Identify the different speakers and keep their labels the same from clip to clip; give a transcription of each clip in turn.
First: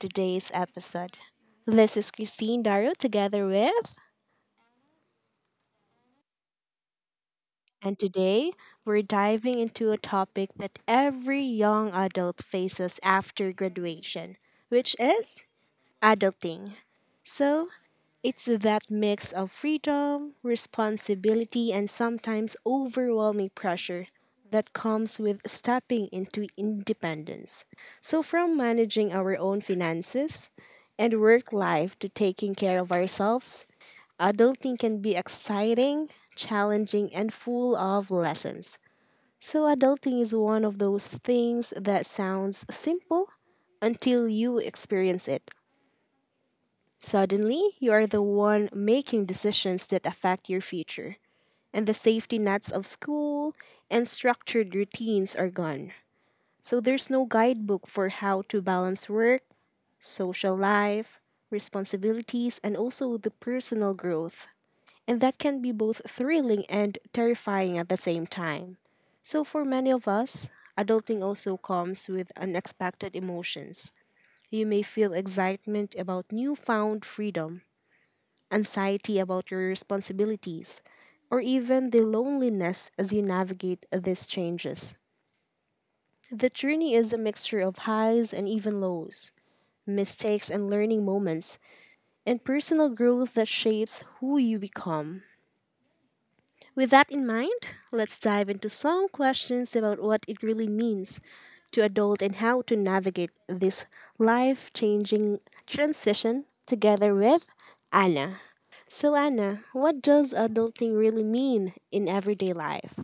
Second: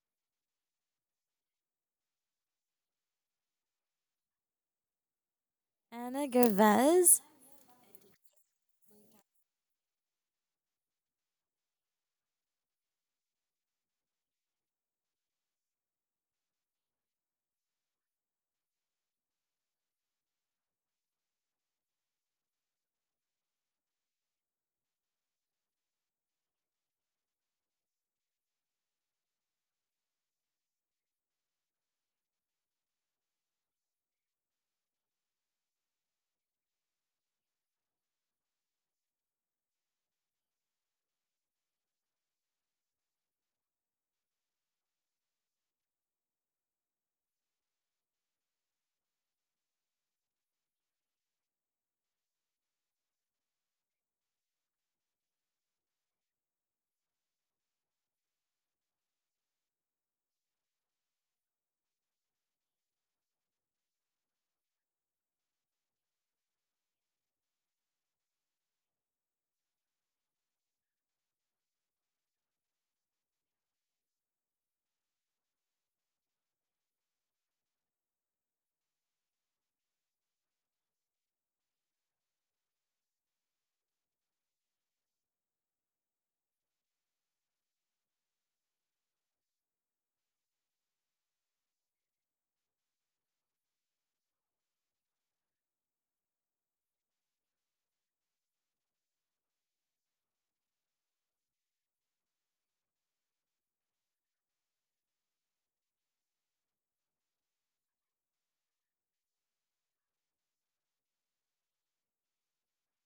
Speaker 1: today's episode. This is Christine Darrow together with,
Speaker 2: Anna Gervais.
Speaker 1: and today we're diving into a topic that every young adult faces after graduation, which is adulting. So, it's that mix of freedom, responsibility, and sometimes overwhelming pressure that comes with stepping into independence. So, from managing our own finances and work life to taking care of ourselves, adulting can be exciting, challenging, and full of lessons. So, adulting is one of those things that sounds simple until you experience it. Suddenly, you are the one making decisions that affect your future, and the safety nets of school and structured routines are gone. So, there's no guidebook for how to balance work, social life, responsibilities, and also the personal growth. And that can be both thrilling and terrifying at the same time. So, for many of us, adulting also comes with unexpected emotions. You may feel excitement about newfound freedom, anxiety about your responsibilities, or even the loneliness as you navigate these changes. The journey is a mixture of highs and even lows, mistakes and learning moments, and personal growth that shapes who you become. With that in mind, let's dive into some questions about what it really means to adult and how to navigate this life changing transition together with Anna. So, Anna, what does adulting really mean in everyday life?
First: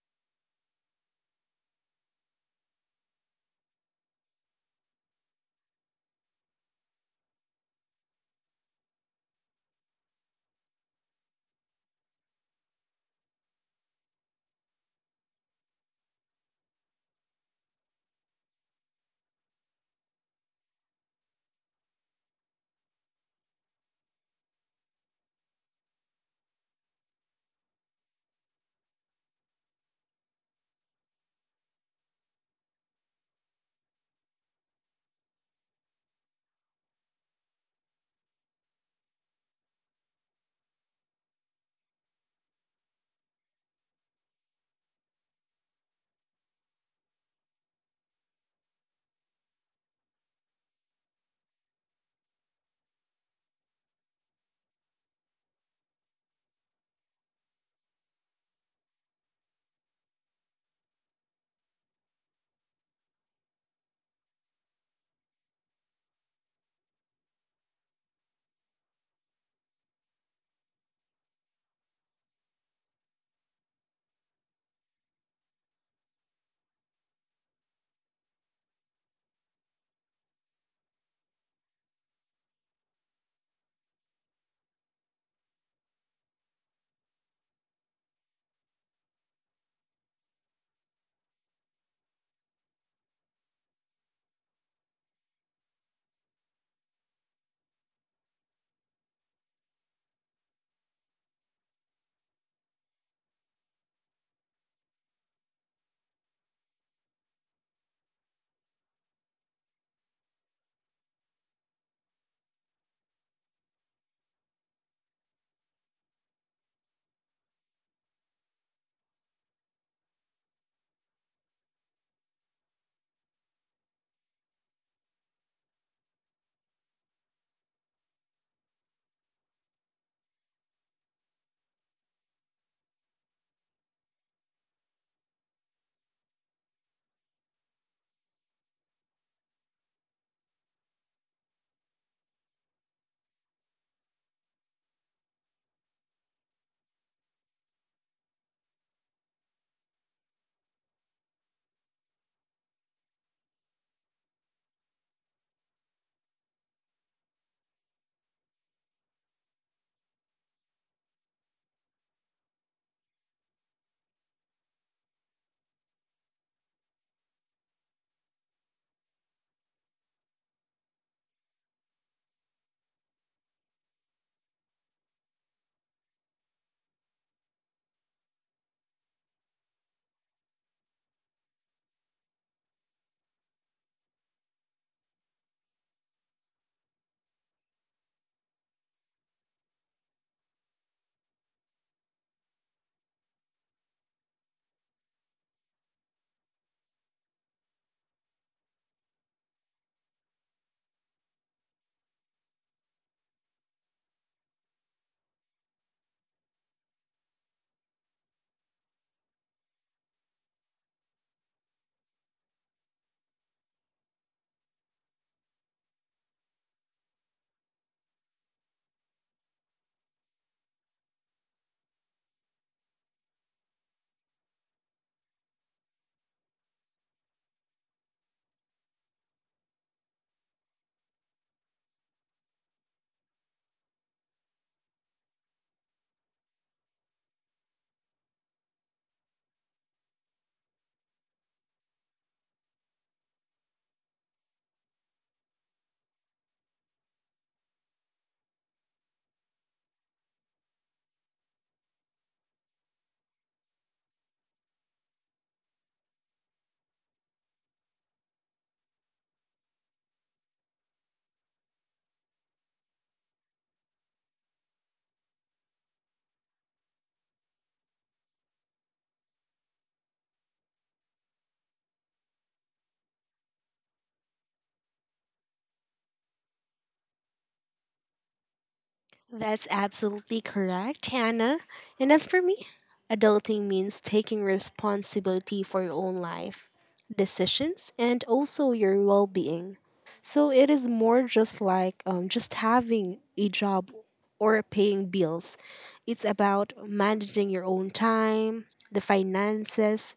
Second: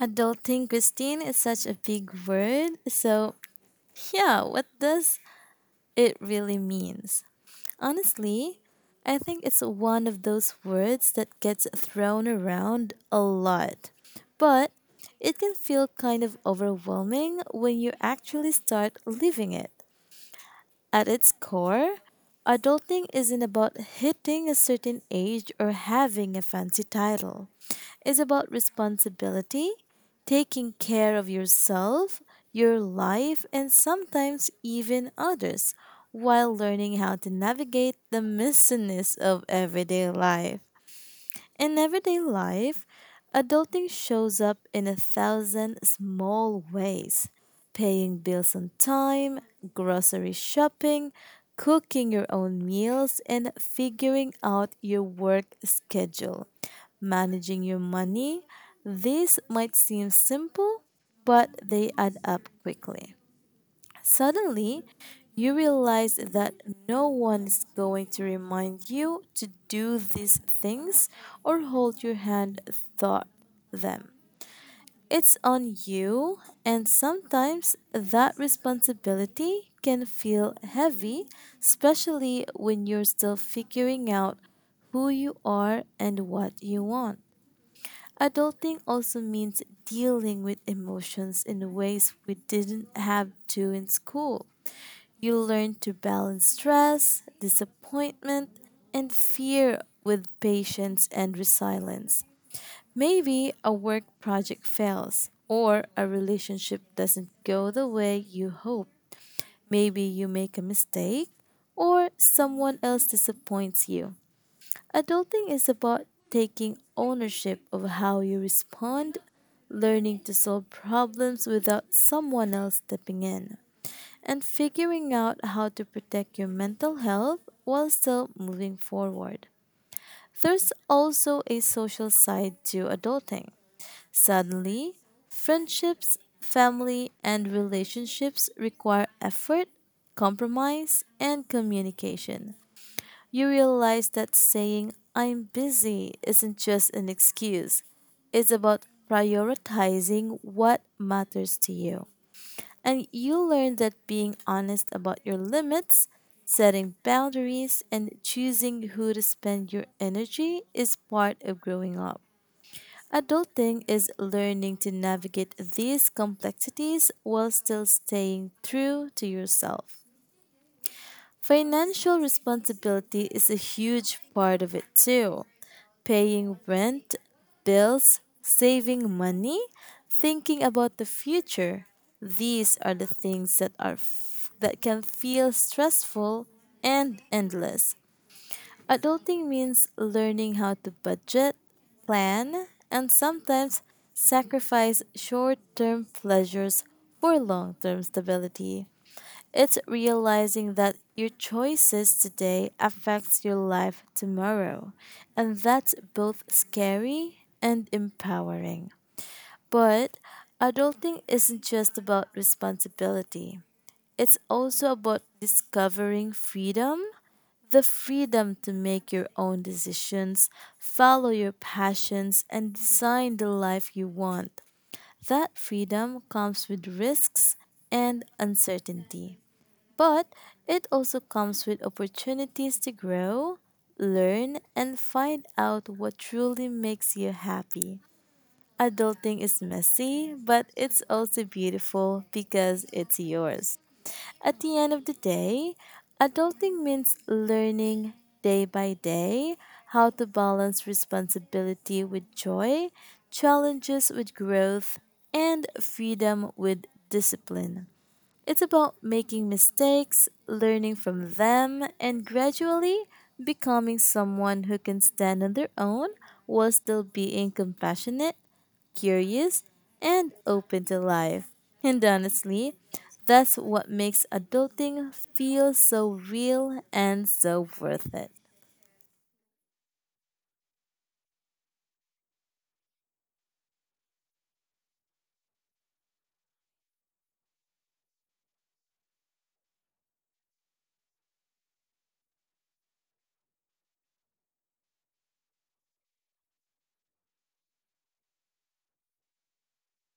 Speaker 2: Adulting Christine is such a big word. So, yeah, what does it really means? Honestly, I think it's one of those words that gets thrown around a lot. But it can feel kind of overwhelming when you actually start living it. At its core, adulting isn't about hitting a certain age or having a fancy title. It's about responsibility, taking care of yourself, your life, and sometimes even others, while learning how to navigate the messiness of everyday life. In everyday life, adulting shows up in a thousand small ways paying bills on time, grocery shopping, cooking your own meals, and figuring out your work schedule. Managing your money, these might seem simple, but they add up quickly. Suddenly, you realize that no one is going to remind you to do these things or hold your hand through them. It's on you, and sometimes that responsibility can feel heavy, especially when you're still figuring out who you are and what you want. Adulting also means dealing with emotions in ways we didn't have to in school. You learn to balance stress, disappointment, and fear with patience and resilience. Maybe a work project fails or a relationship doesn't go the way you hope. Maybe you make a mistake or someone else disappoints you. Adulting is about taking ownership of how you respond, learning to solve problems without someone else stepping in and figuring out how to protect your mental health while still moving forward. There's also a social side to adulting. Suddenly, friendships, family, and relationships require effort, compromise, and communication. You realize that saying, "I'm busy," isn't just an excuse, it's about prioritizing what matters to you. And you learn that being honest about your limits, setting boundaries, and choosing who to spend your energy is part of growing up. Adulting is learning to navigate these complexities while still staying true to yourself. Financial responsibility is a huge part of it too paying rent, bills, saving money, thinking about the future. These are the things that can feel stressful and endless. Adulting means learning how to budget, plan, and sometimes sacrifice short-term pleasures for long-term stability. It's realizing that your choices today affects your life tomorrow, and that's both scary and empowering. But adulting isn't just about responsibility. It's also about discovering freedom, the freedom to make your own decisions, follow your passions, and design the life you want. That freedom comes with risks and uncertainty. But it also comes with opportunities to grow, learn, and find out what truly makes you happy. Adulting is messy, but it's also beautiful because it's yours. At the end of the day, adulting means learning day by day how to balance responsibility with joy, challenges with growth, and freedom with discipline. It's about making mistakes, learning from them, and gradually becoming someone who can stand on their own while still being compassionate, curious, and open to life. And honestly, that's what makes adulting feel so real and so worth it.
Speaker 1: That's absolutely correct, Hannah. And as for me, adulting means taking responsibility for your own life, decisions, and also your well being. So it is more just like just having a job or paying bills. It's about managing your own time, the finances,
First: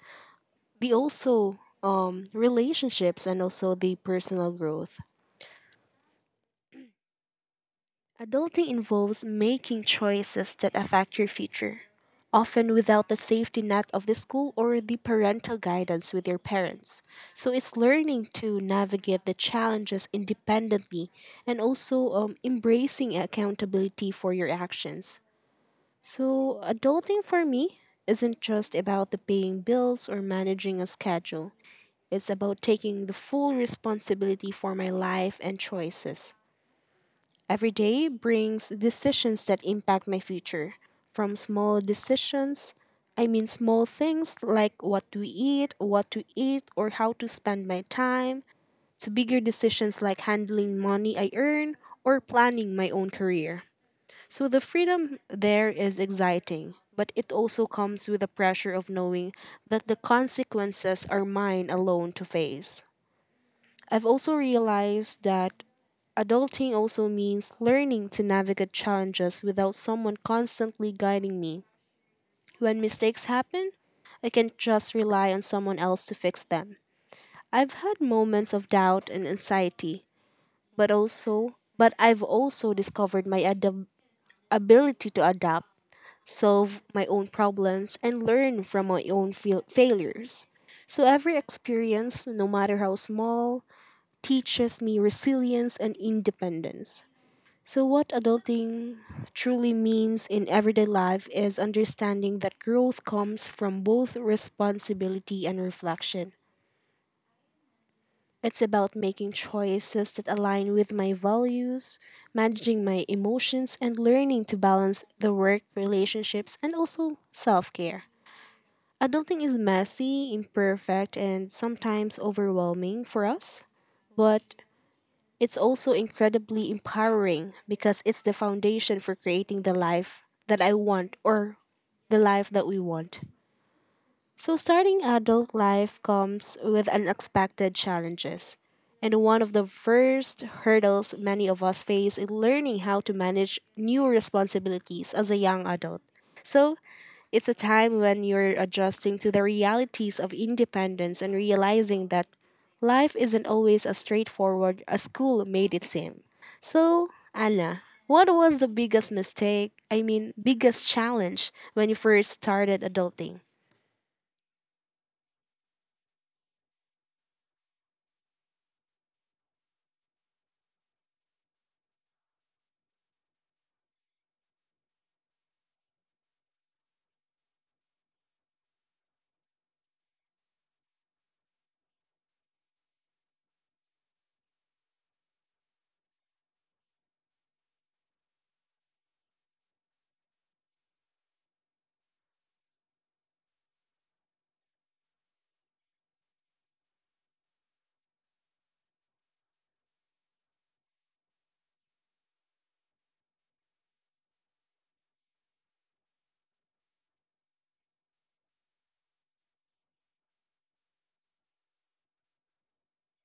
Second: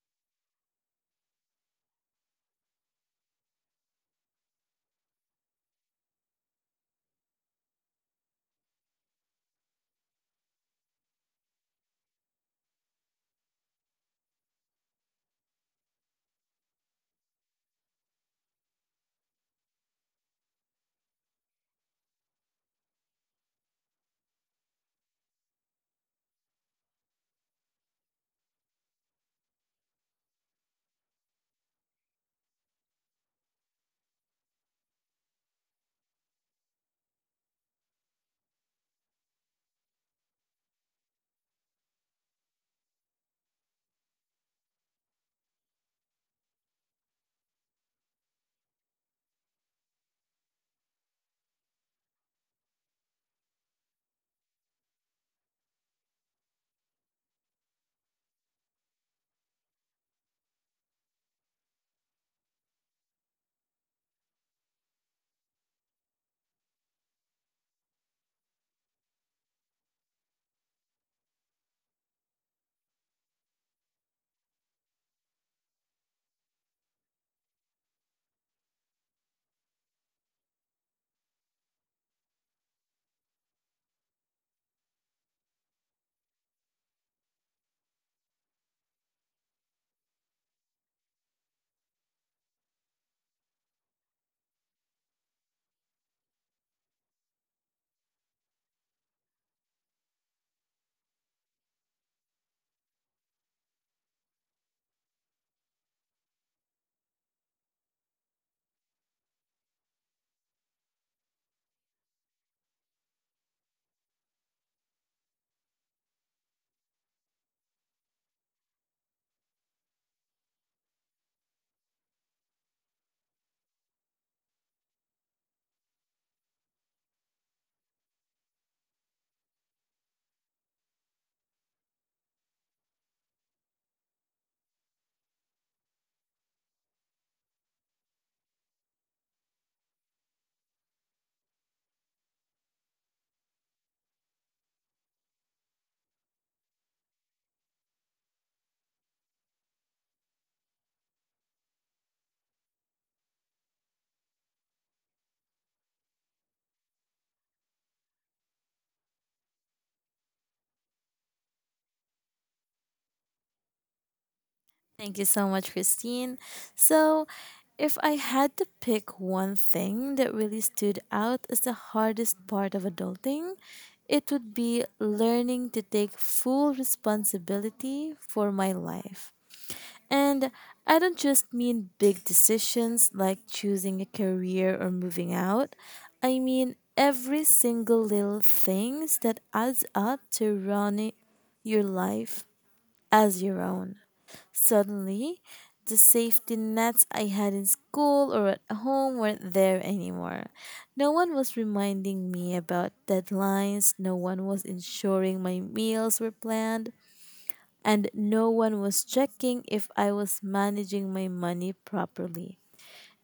Speaker 1: the also relationships, and also the personal growth. Adulting involves making choices that affect your future, often without the safety net of the school or the parental guidance with your parents. So it's learning to navigate the challenges independently and also embracing accountability for your actions. So, adulting for me isn't just about the paying bills or managing a schedule. It's about taking the full responsibility for my life and choices. Every day brings decisions that impact my future. From small decisions, I mean small things like what to eat, or how to spend my time, to bigger decisions like handling money I earn or planning my own career. So the freedom there is exciting, but it also comes with the pressure of knowing that the consequences are mine alone to face. I've also realized that adulting also means learning to navigate challenges without someone constantly guiding me. When mistakes happen, I can't just rely on someone else to fix them. I've had moments of doubt and anxiety, but I've also discovered my ability to adapt, solve my own problems, and learn from my own failures. So every experience, no matter how small, teaches me resilience and independence. So, what adulting truly means in everyday life is understanding that growth comes from both responsibility and reflection. It's about making choices that align with my values, managing my emotions, and learning to balance the work, relationships, and also self care. Adulting is messy, imperfect, and sometimes overwhelming for us, but it's also incredibly empowering because it's the foundation for creating the life that I want or the life that we want. So, starting adult life comes with unexpected challenges. And one of the first hurdles many of us face is learning how to manage new responsibilities as a young adult. So, it's a time when you're adjusting to the realities of independence and realizing that life isn't always as straightforward as school made it seem. So, Anna, what was the biggest mistake, I mean, biggest challenge when you first started adulting?
Speaker 2: Thank you so much, Christine. So, if I had to pick one thing that really stood out as the hardest part of adulting, it would be learning to take full responsibility for my life. And I don't just mean big decisions like choosing a career or moving out. I mean every single little things that adds up to running your life as your own. Suddenly, the safety nets I had in school or at home weren't there anymore. No one was reminding me about deadlines, no one was ensuring my meals were planned, and no one was checking if I was managing my money properly.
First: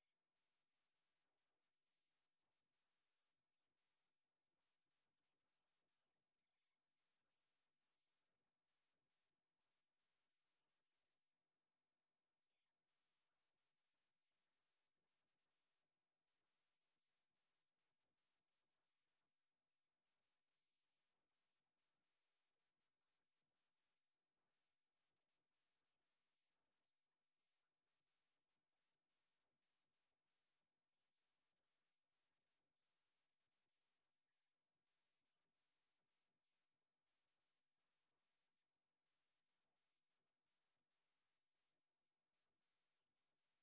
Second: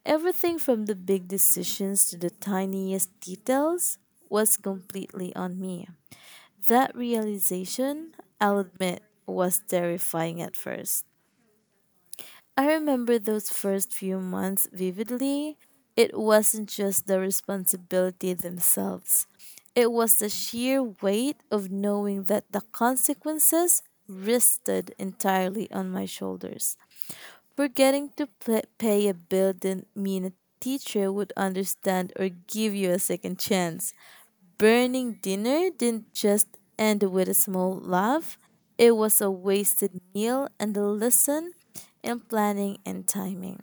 Speaker 2: Everything from the big decisions to the tiniest details was completely on me. That realization, I'll admit, was terrifying at first. I remember those first few months vividly. It wasn't just the responsibility themselves, it was the sheer weight of knowing that the consequences rested entirely on my shoulders. Forgetting to pla pay a bill didn't mean a teacher would understand or give you a second chance burning dinner didn't just end with a small laugh, it was a wasted meal and a lesson in planning and timing.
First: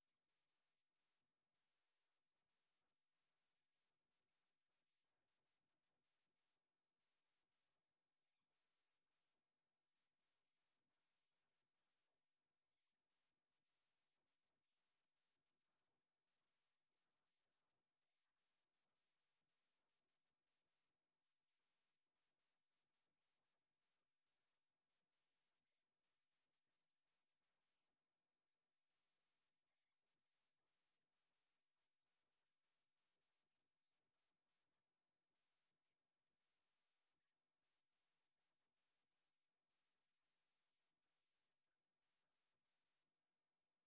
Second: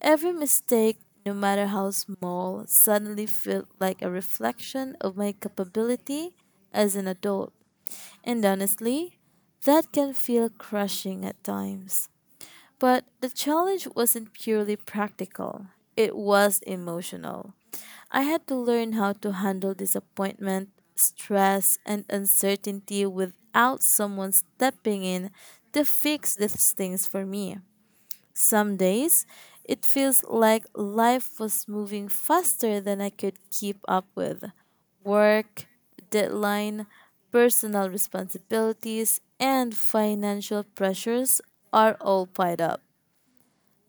Speaker 2: Every mistake, no matter how small, suddenly felt like a reflection of my capability as an adult. And honestly, that can feel crushing at times. But the challenge wasn't purely practical, it was emotional. I had to learn how to handle disappointment, stress, and uncertainty without someone stepping in to fix these things for me. Some days, it feels like life was moving faster than I could keep up with. Work, deadline, personal responsibilities, and financial pressures are all piled up.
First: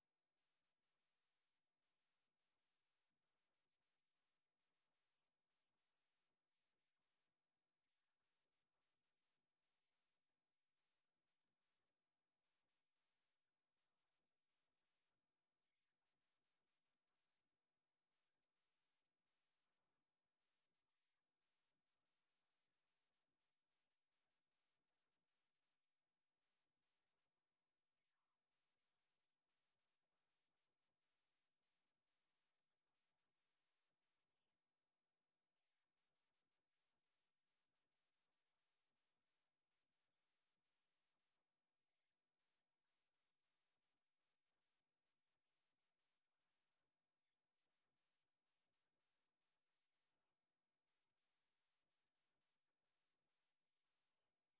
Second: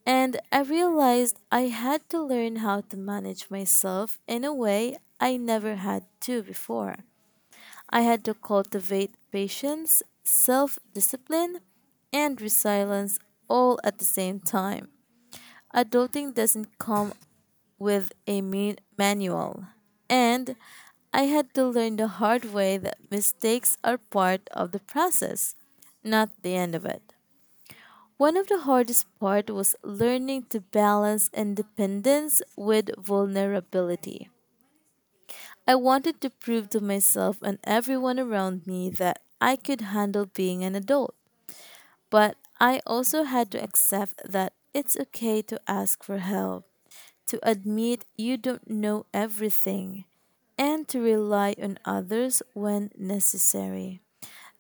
Speaker 2: And I realized I had to learn how to manage myself in a way I never had to before. I had to cultivate patience, self discipline, and resilience all at the same time. Adulting doesn't come with a mean manual. And I had to learn the hard way that mistakes are part of the process, not the end of it. One of the hardest part was learning to balance independence with vulnerability. I wanted to prove to myself and everyone around me that I could handle being an adult, but I also had to accept that it's okay to ask for help, to admit you don't know everything, and to rely on others when necessary.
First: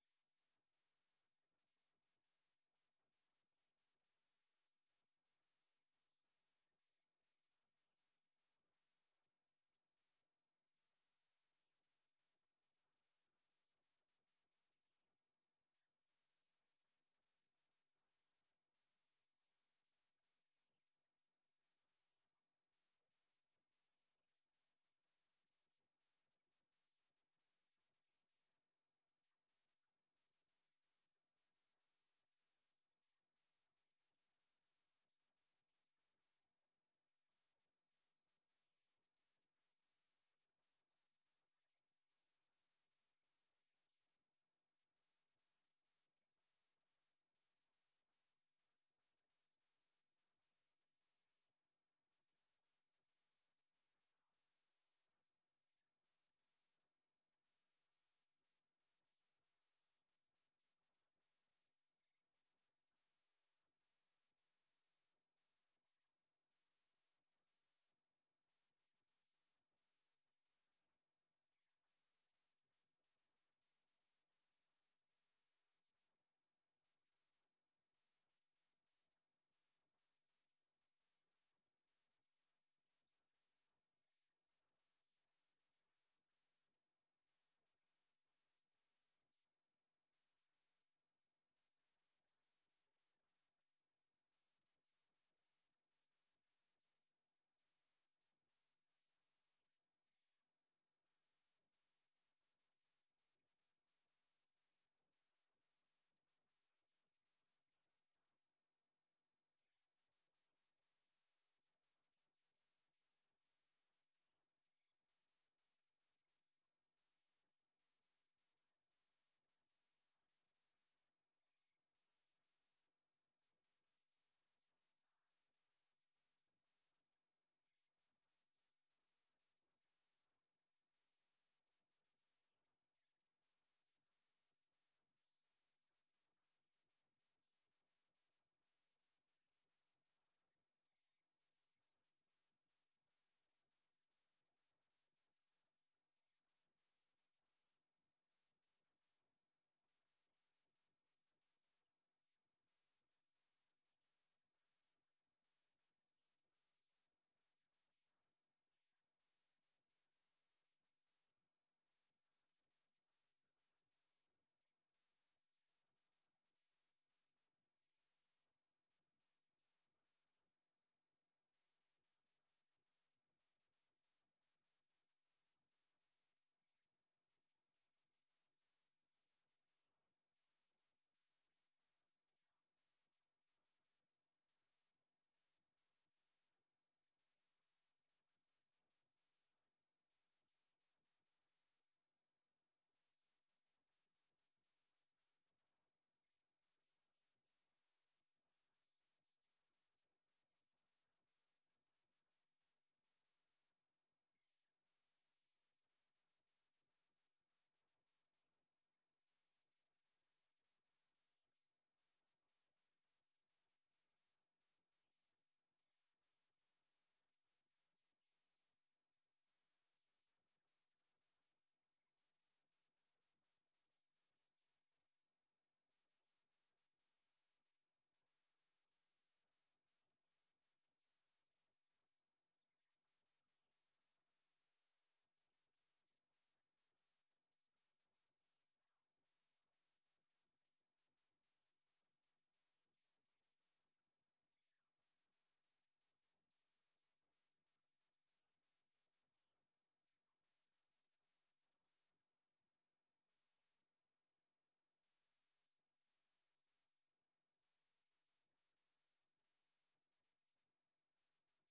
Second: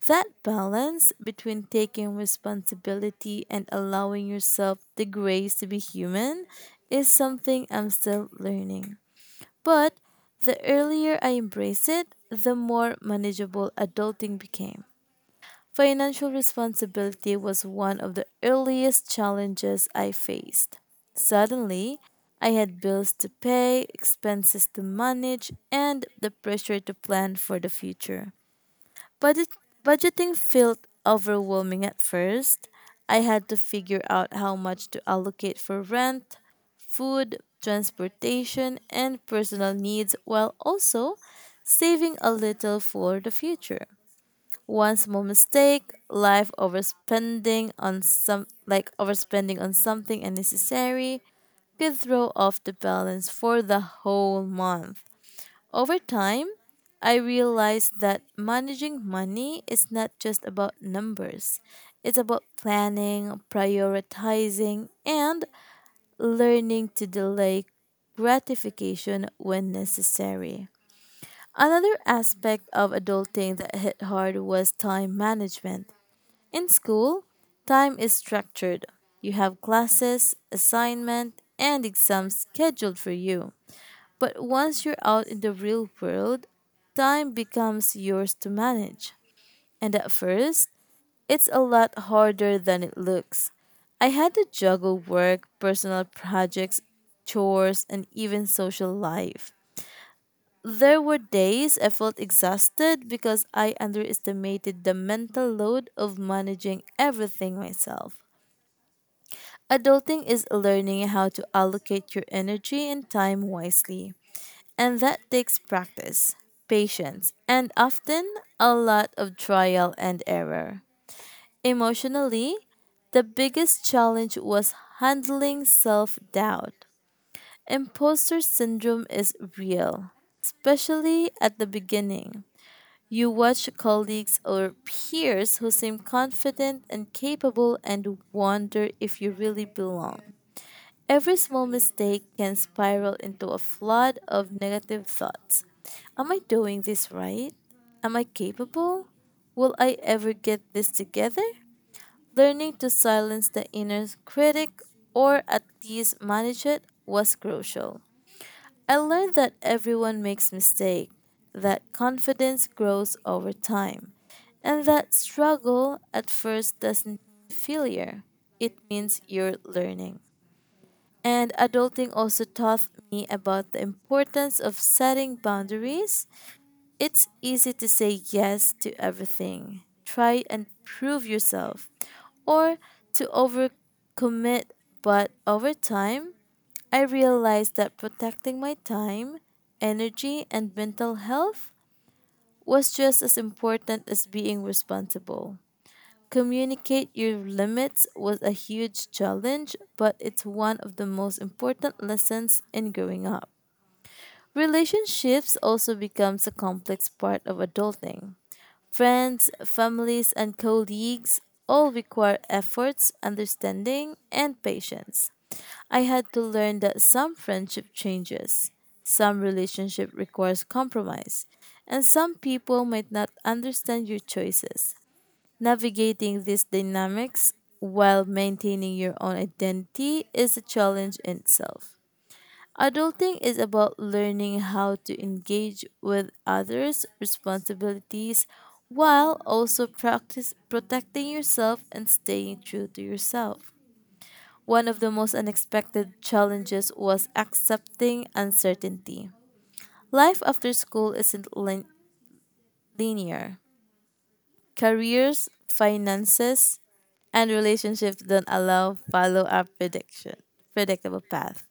Speaker 2: That balance between taking responsibility and allowing yourself the grace to be human is something I'm still learning. But the earlier I embrace it, the more manageable adulting became. Financial responsibility was one of the earliest challenges I faced. Suddenly, I had bills to pay, expenses to manage, and the pressure to plan for the future. Budget- Budgeting felt overwhelming at first. I had to figure out how much to allocate for rent, food, transportation, and personal needs while also saving a little for the future. One small mistake, life overspending on some like overspending on something unnecessary could throw off the balance for the whole month. Over time, I realized that managing money is not just about numbers. It's about planning, prioritizing, and learning to delay gratification when necessary. Another aspect of adulting that hit hard was time management. In school, time is structured. You have classes, assignment, and exams scheduled for you. But once you're out in the real world, time becomes yours to manage. And at first, it's a lot harder than it looks. I had to juggle work, personal projects, chores, and even social life. There were days I felt exhausted because I underestimated the mental load of managing everything myself. Adulting is learning how to allocate your energy and time wisely. And that takes practice, patience, and often a lot of trial and error. Emotionally, the biggest challenge was handling self doubt. Imposter syndrome is real, especially at the beginning. You watch colleagues or peers who seem confident and capable and wonder if you really belong. Every small mistake can spiral into a flood of negative thoughts. Am I doing this right? Am I capable? Will I ever get this together? Learning to silence the inner critic or at least manage it was crucial. I learned that everyone makes mistakes, that confidence grows over time, and that struggle at first doesn't mean failure. It means you're learning. And adulting also taught me about the importance of setting boundaries. It's easy to say yes to everything, try and prove yourself, or to overcommit. But over time, I realized that protecting my time, energy, and mental health was just as important as being responsible. Communicate your limits was a huge challenge, but it's one of the most important lessons in growing up. Relationships also becomes a complex part of adulting. Friends, families, and colleagues all require efforts, understanding, and patience. I had to learn that some friendship changes, some relationship requires compromise, and some people might not understand your choices. Navigating these dynamics while maintaining your own identity is a challenge in itself. Adulting is about learning how to engage with others' responsibilities while also practice protecting yourself and staying true to yourself. One of the most unexpected challenges was accepting uncertainty. Life after school isn't lin- linear. Careers, finances, and relationships don't allow follow up prediction predictable path.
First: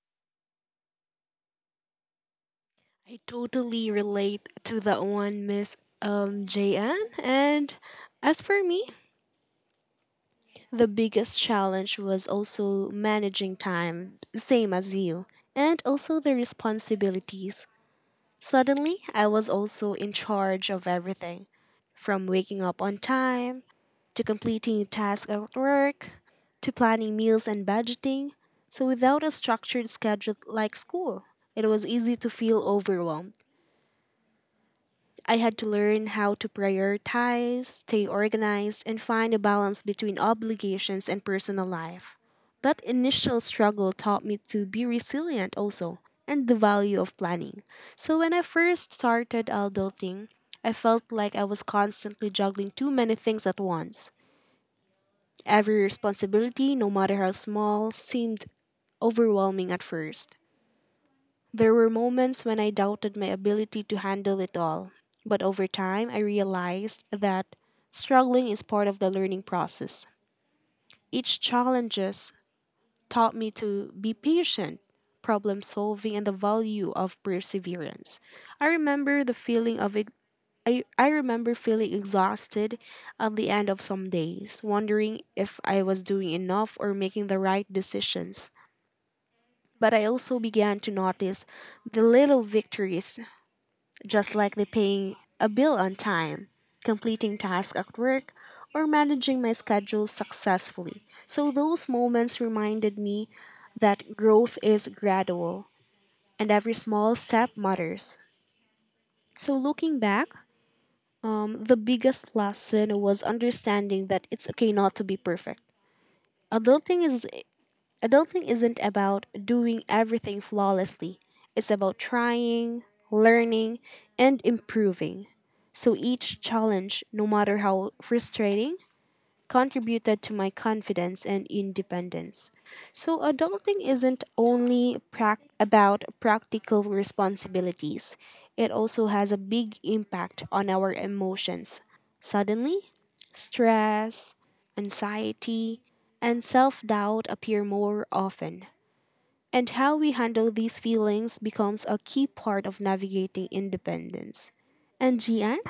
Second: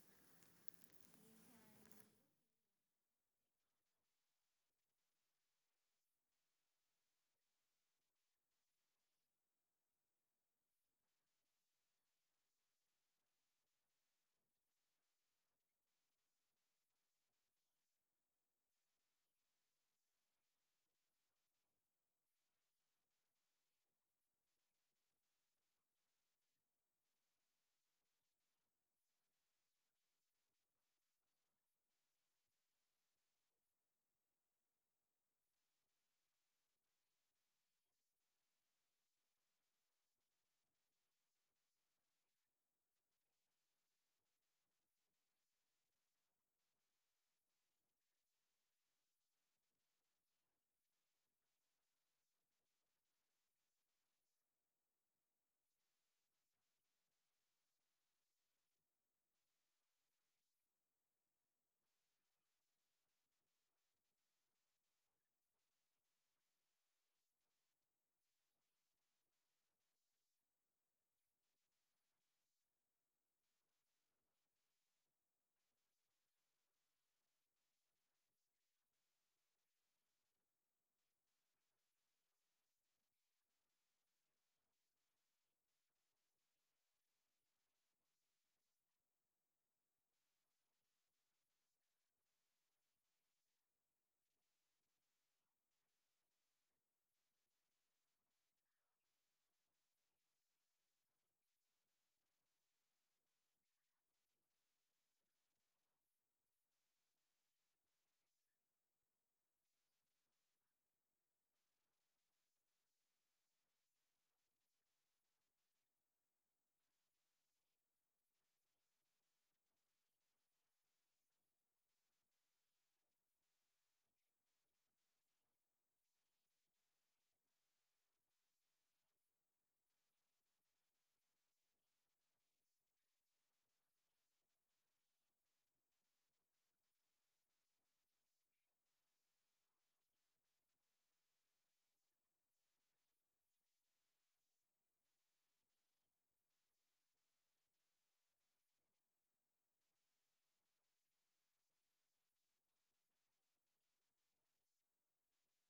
Speaker 1: I totally relate to that one, Miss JN, and as for me, the biggest challenge was also managing time, same as you, and also the responsibilities. Suddenly, I was also in charge of everything, from waking up on time, to completing tasks at work, to planning meals and budgeting. So, without a structured schedule like school, it was easy to feel overwhelmed. I had to learn how to prioritize, stay organized, and find a balance between obligations and personal life. That initial struggle taught me to be resilient also and the value of planning. So when I first started adulting, I felt like I was constantly juggling too many things at once. Every responsibility, no matter how small, seemed overwhelming at first. There were moments when I doubted my ability to handle it all, but over time I realized that struggling is part of the learning process. Each challenges taught me to be patient, problem solving, and the value of perseverance. I remember the feeling of ex- I remember feeling exhausted at the end of some days, wondering if I was doing enough or making the right decisions. But I also began to notice the little victories, just like the paying a bill on time, completing tasks at work, or managing my schedule successfully. So those moments reminded me that growth is gradual and every small step matters. So looking back, the biggest lesson was understanding that it's okay not to be perfect. Adulting is Adulting isn't about doing everything flawlessly, it's about trying, learning, and improving. So each challenge, no matter how frustrating, contributed to my confidence and independence. So, adulting isn't only about practical responsibilities, it also has a big impact on our emotions. Suddenly, stress, anxiety, and self doubt appear more often. And how we handle these feelings becomes a key part of navigating independence. And Gian?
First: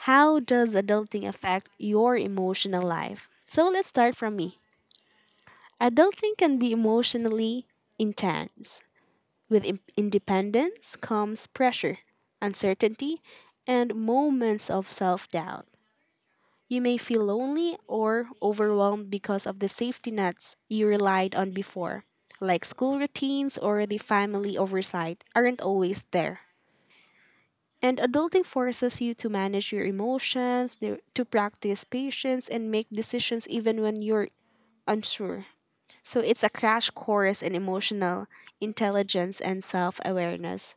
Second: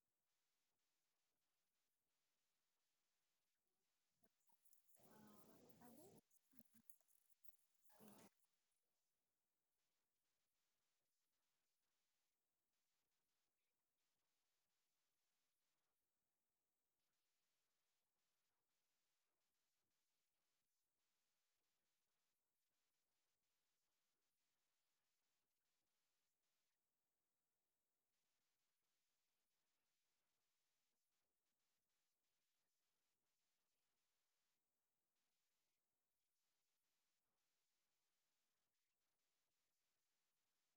Speaker 1: How does adulting affect your emotional life? So let's start from me. Adulting can be emotionally intense. With independence comes pressure, uncertainty, and moments of self doubt. You may feel lonely or overwhelmed because of the safety nets you relied on before, like school routines or the family oversight, aren't always there. And adulting forces you to manage your emotions, to practice patience, and make decisions even when you're unsure. So it's a crash course in emotional intelligence and self awareness.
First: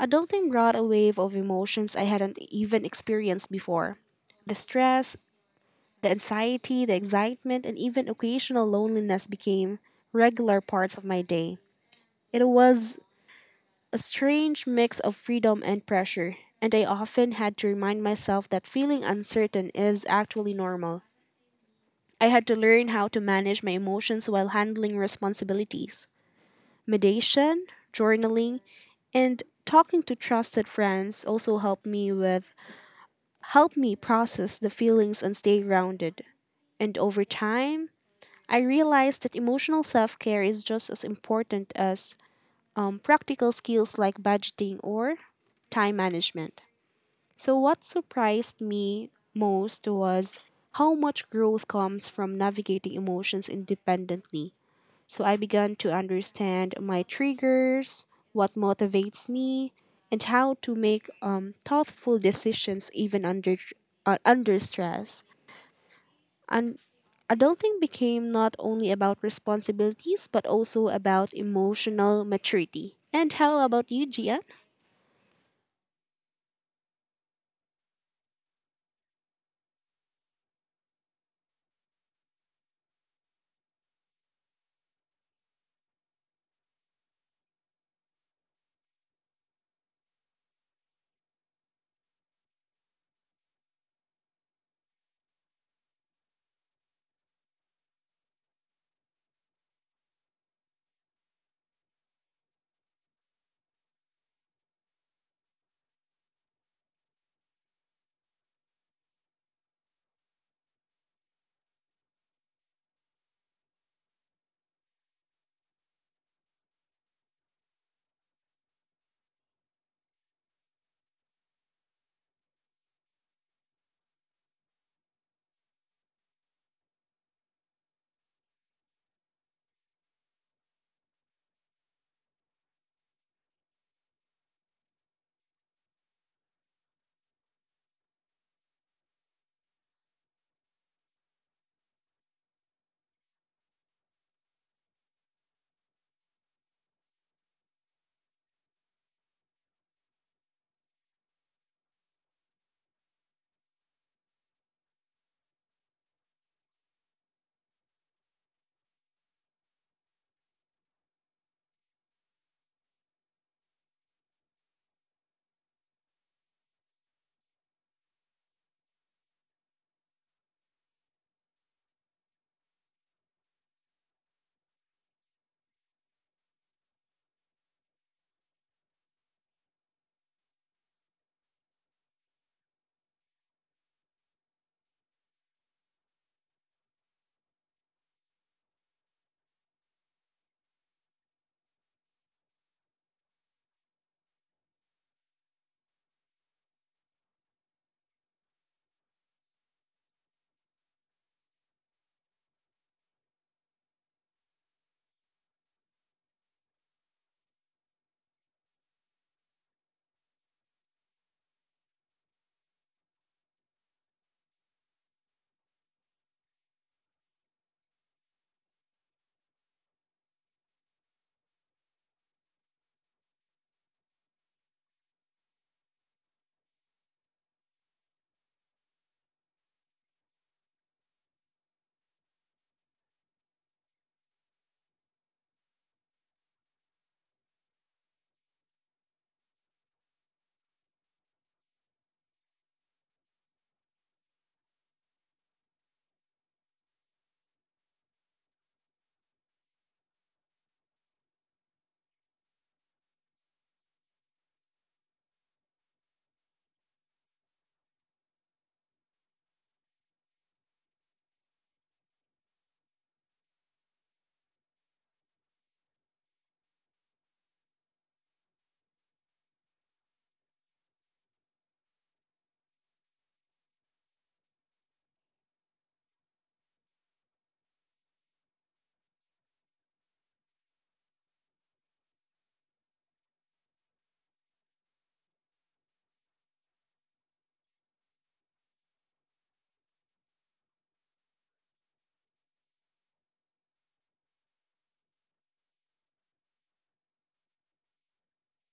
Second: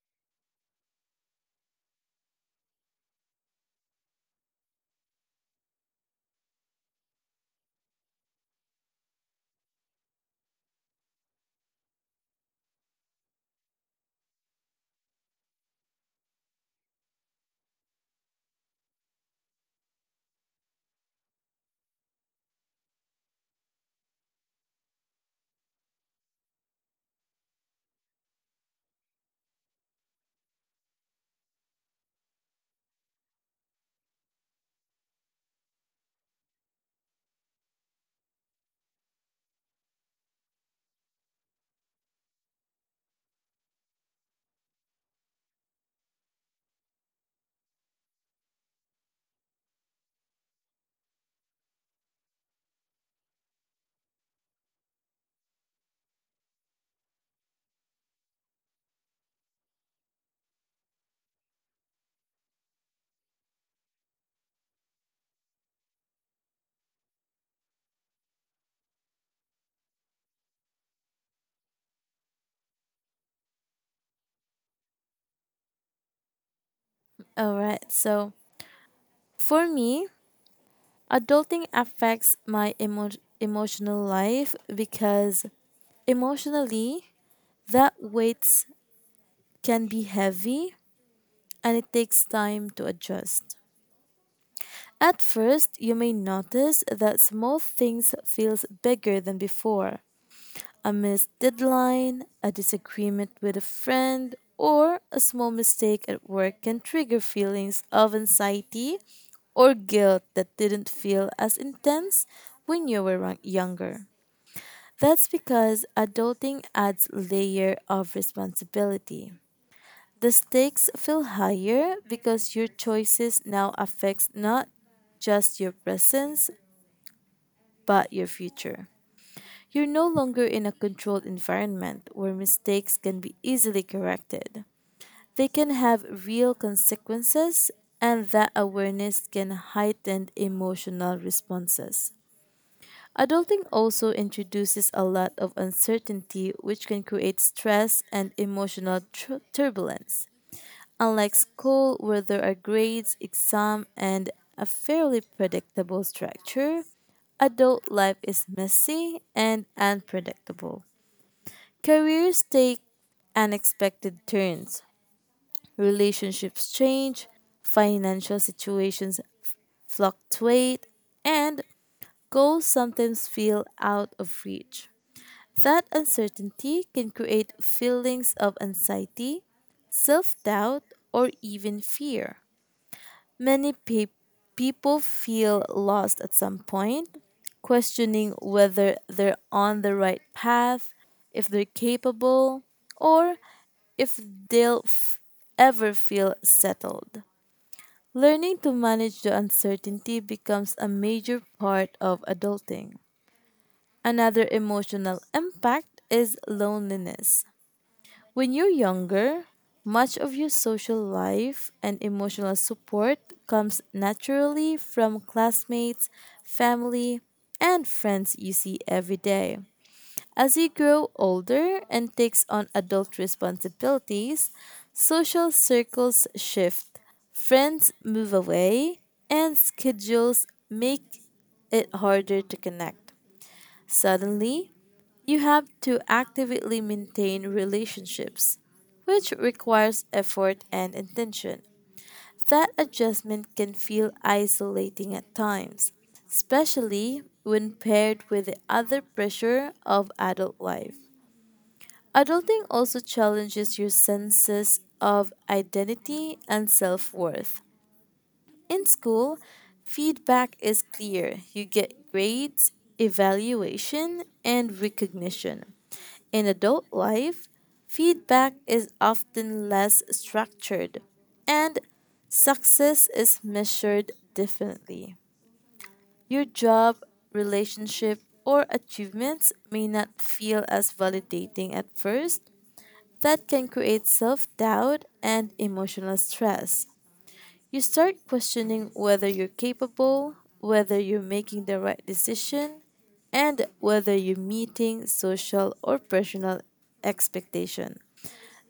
Speaker 1: Adulting brought a wave of emotions I hadn't even experienced before. The stress, the anxiety, the excitement, and even occasional loneliness became regular parts of my day. It was a strange mix of freedom and pressure, and I often had to remind myself that feeling uncertain is actually normal. I had to learn how to manage my emotions while handling responsibilities. Meditation, journaling, and talking to trusted friends also help me process the feelings and stay grounded. And over time, I realized that emotional self-care is just as important as practical skills like budgeting or time management. So, what surprised me most was how much growth comes from navigating emotions independently. So, I began to understand my triggers, what motivates me, and how to make thoughtful decisions even under stress. And adulting became not only about responsibilities, but also about emotional maturity. And how about you, Gia?
Speaker 2: All right. So for me, adulting affects my emotional life because emotionally that weight can be heavy and it takes time to adjust. At first, you may notice that small things feels bigger than before, a missed deadline, a disagreement with a friend, or a small mistake at work can trigger feelings of anxiety or guilt that didn't feel as intense when you younger. That's because adulting adds layer of responsibility. The stakes feel higher because your choices now affects not just your presence but your future. You're no longer in a controlled environment where mistakes can be easily corrected. They can have real consequences, and that awareness can heighten emotional responses. Adulting also introduces a lot of uncertainty, which can create stress and emotional turbulence. Unlike school, where there are grades, exam, and a fairly predictable structure, adult life is messy and unpredictable. Careers take unexpected turns, relationships change, financial situations fluctuate, and goals sometimes feel out of reach. That uncertainty can create feelings of anxiety, self doubt, or even fear. Many pe- people feel lost at some point, questioning whether they're on the right path, if they're capable, or if they'll f- ever feel settled. Learning to manage the uncertainty becomes a major part of adulting. Another emotional impact is loneliness. When you're younger, much of your social life and emotional support comes naturally from classmates, family, and friends you see every day. As you grow older and takes on adult responsibilities, social circles shift, friends move away, and schedules make it harder to connect. Suddenly, you have to actively maintain relationships, which requires effort and intention. That adjustment can feel isolating at times, especially when paired with the other pressure of adult life. Adulting also challenges your senses of identity and self worth. In school, feedback is clear. You get grades, evaluation, and recognition. In adult life, feedback is often less structured, and success is measured differently. Your job, relationship, or achievements may not feel as validating at first, that can create self doubt and emotional stress. You start questioning whether you're capable, whether you're making the right decision, and whether you're meeting social or personal expectation.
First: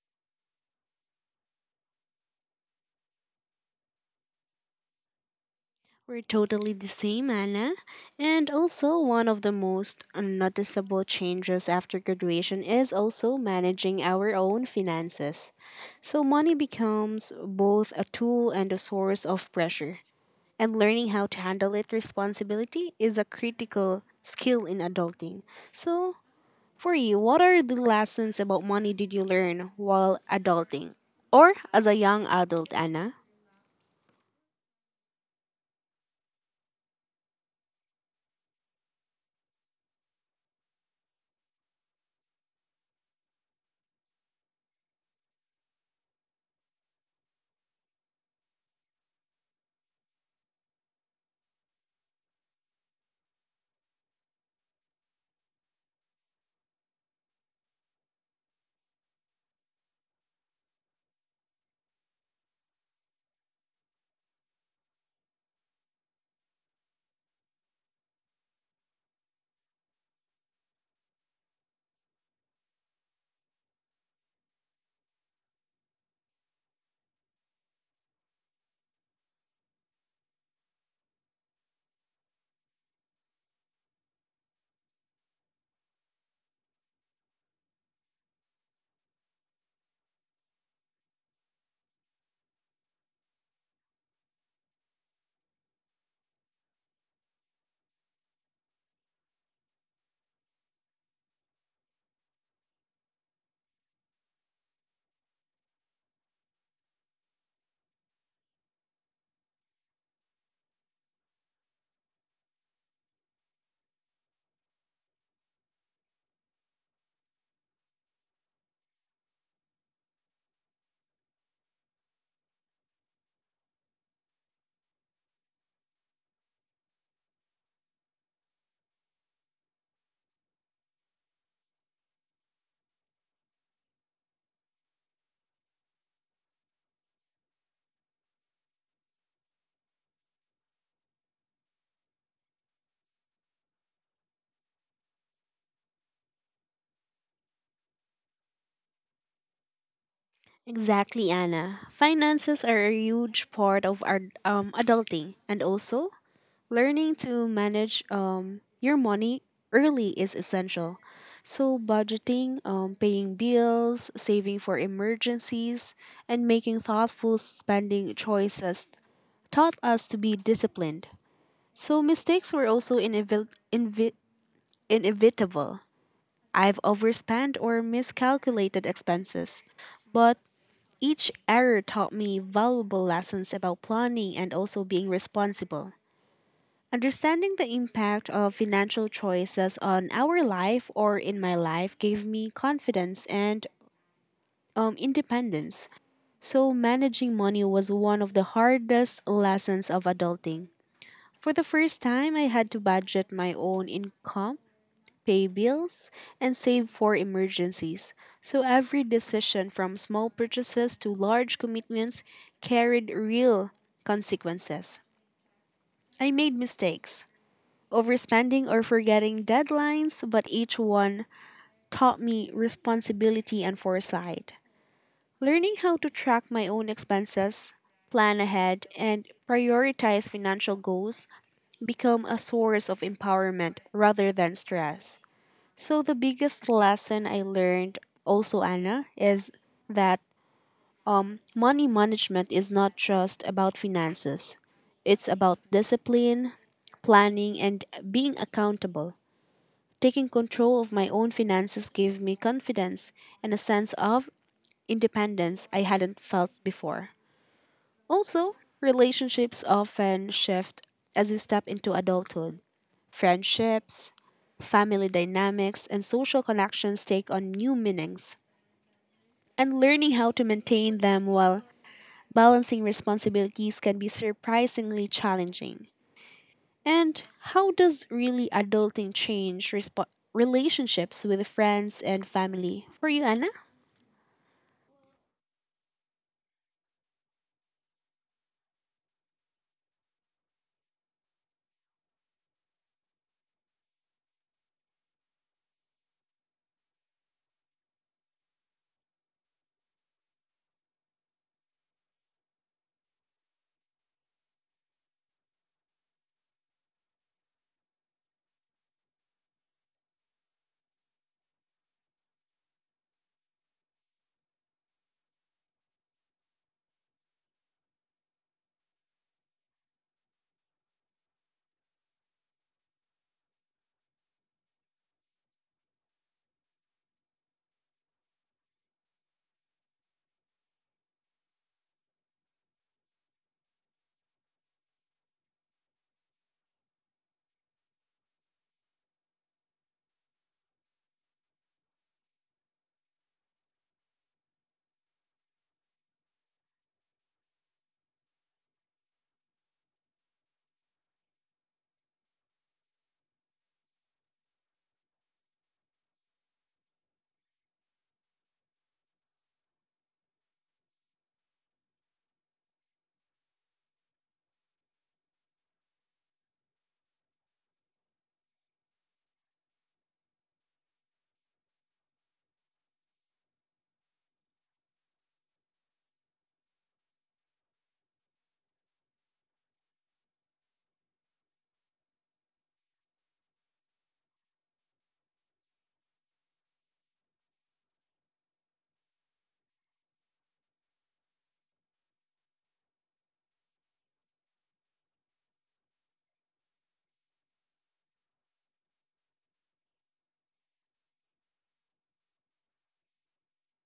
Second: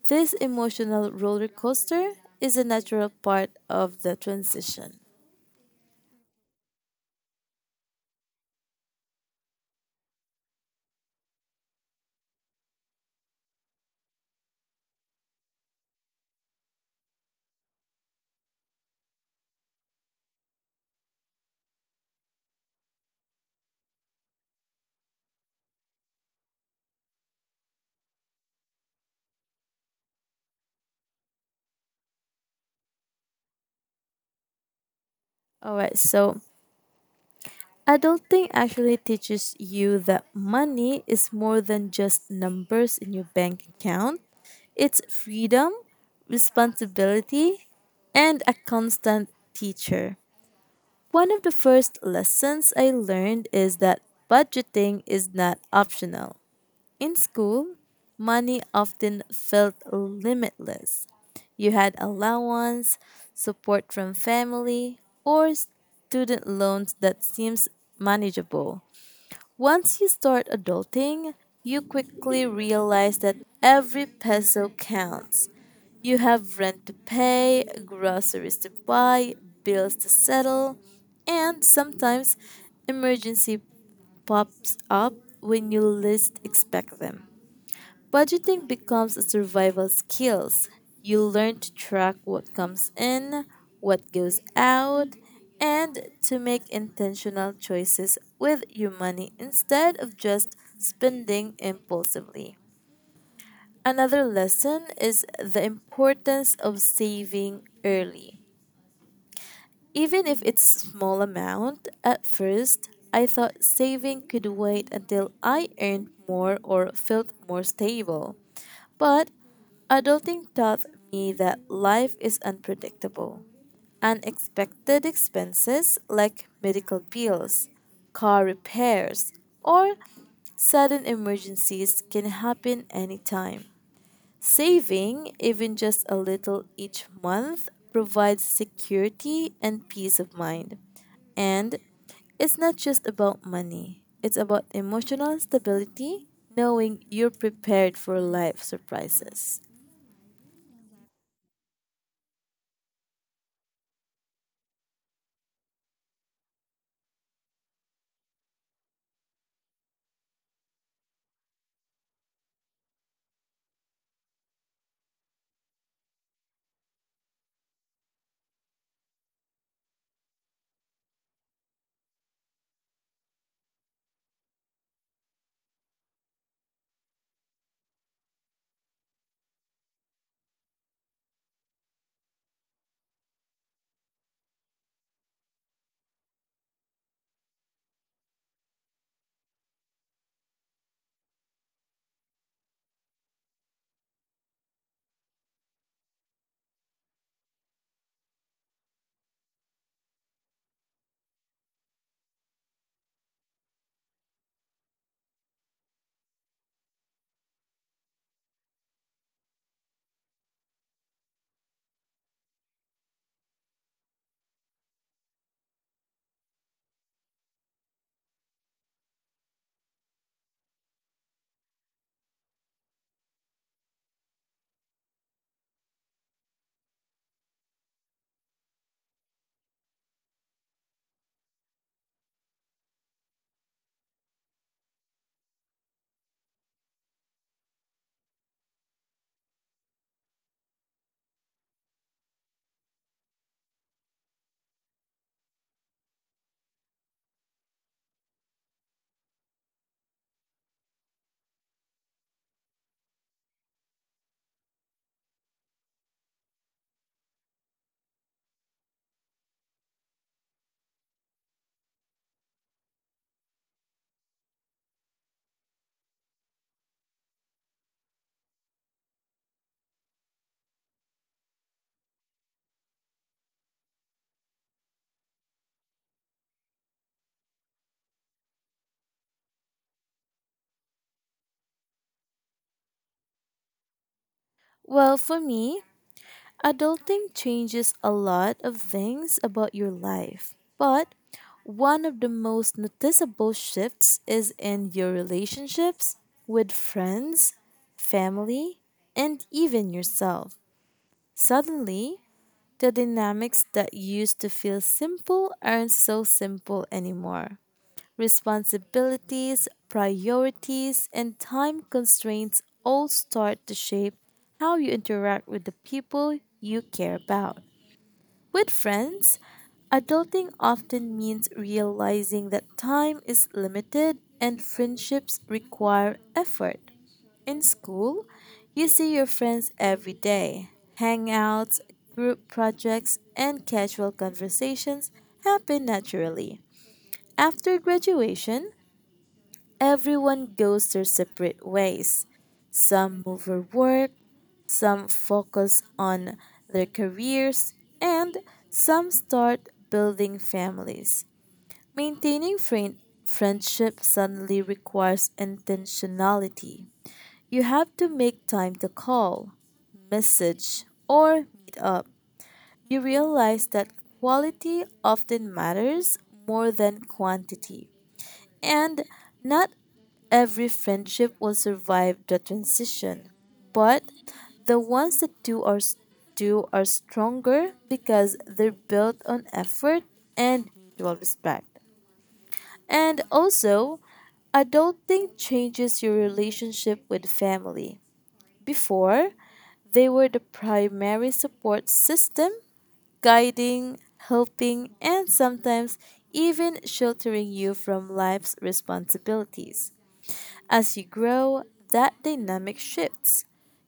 Speaker 2: This emotional roller coaster is a natural part of the transition.
Speaker 1: We're totally the same, Anna. And also, one of the most noticeable changes after graduation is also managing our own finances. So, money becomes both a tool and a source of pressure. And learning how to handle it responsibility is a critical skill in adulting. So, for you, what are the lessons about money did you learn while adulting? Or as a young adult, Anna?
Speaker 2: All right, so adulting actually teaches you that money is more than just numbers in your bank account. It's freedom, responsibility, and a constant teacher. One of the first lessons I learned is that budgeting is not optional. In school, money often felt limitless. You had allowance, support from family, or student loans that seems manageable. Once you start adulting, you quickly realize that every peso counts. You have rent to pay, groceries to buy, bills to settle, and sometimes emergency pops up when you least expect them. Budgeting becomes a survival skills. You learn to track what comes in, what goes out, and to make intentional choices with your money instead of just spending impulsively. Another lesson is the importance of saving early. Even if it's small amount, at first I thought saving could wait until I earned more or felt more stable. But adulting taught me that life is unpredictable. Unexpected expenses like medical bills, car repairs, or sudden emergencies can happen anytime. Saving, even just a little each month, provides security and peace of mind. And it's not just about money, it's about emotional stability, knowing you're prepared for life surprises.
Speaker 1: Exactly, Anna. Finances are a huge part of our adulting, and also learning to manage your money early is essential. So, budgeting, paying bills, saving for emergencies, and making thoughtful spending choices taught us to be disciplined. So, mistakes were also invi- inevitable. I've overspent or miscalculated expenses, but each error taught me valuable lessons about planning and also being responsible. Understanding the impact of financial choices on our life or in my life gave me confidence and independence. So, managing money was one of the hardest lessons of adulting. For the first time, I had to budget my own income, pay bills, and save for emergencies. So every decision, from small purchases to large commitments, carried real consequences. I made mistakes, overspending or forgetting deadlines, but each one taught me responsibility and foresight. Learning how to track my own expenses, plan ahead, and prioritize financial goals become a source of empowerment rather than stress. So the biggest lesson I learned also, Anna, is that money management is not just about finances. It's about discipline, planning, and being accountable. Taking control of my own finances gave me confidence and a sense of independence I hadn't felt before. Also, relationships often shift as you step into adulthood. Friendships, family dynamics, and social connections take on new meanings, and learning how to maintain them while balancing responsibilities can be surprisingly challenging. And how does really adulting change relationships with friends and family? For you, Anna?
Speaker 2: Well, for me, adulting changes a lot of things about your life, but one of the most noticeable shifts is in your relationships with friends, family, and even yourself. Suddenly, the dynamics that used to feel simple aren't so simple anymore. Responsibilities, priorities, and time constraints all start to shape how you interact with the people you care about. With friends, adulting often means realizing that time is limited and friendships require effort. In school, you see your friends every day. Hangouts, group projects, and casual conversations happen naturally. After graduation, everyone goes their separate ways. Some move for work, some focus on their careers, and some start building families. Maintaining friend- friendship suddenly requires intentionality. You have to make time to call, message, or meet up. You realize that quality often matters more than quantity. And not every friendship will survive the transition, but the ones that do are stronger because they're built on effort and mutual respect. And also, adulting changes your relationship with family. Before, they were the primary support system, guiding, helping, and sometimes even sheltering you from life's responsibilities. As you grow, that dynamic shifts.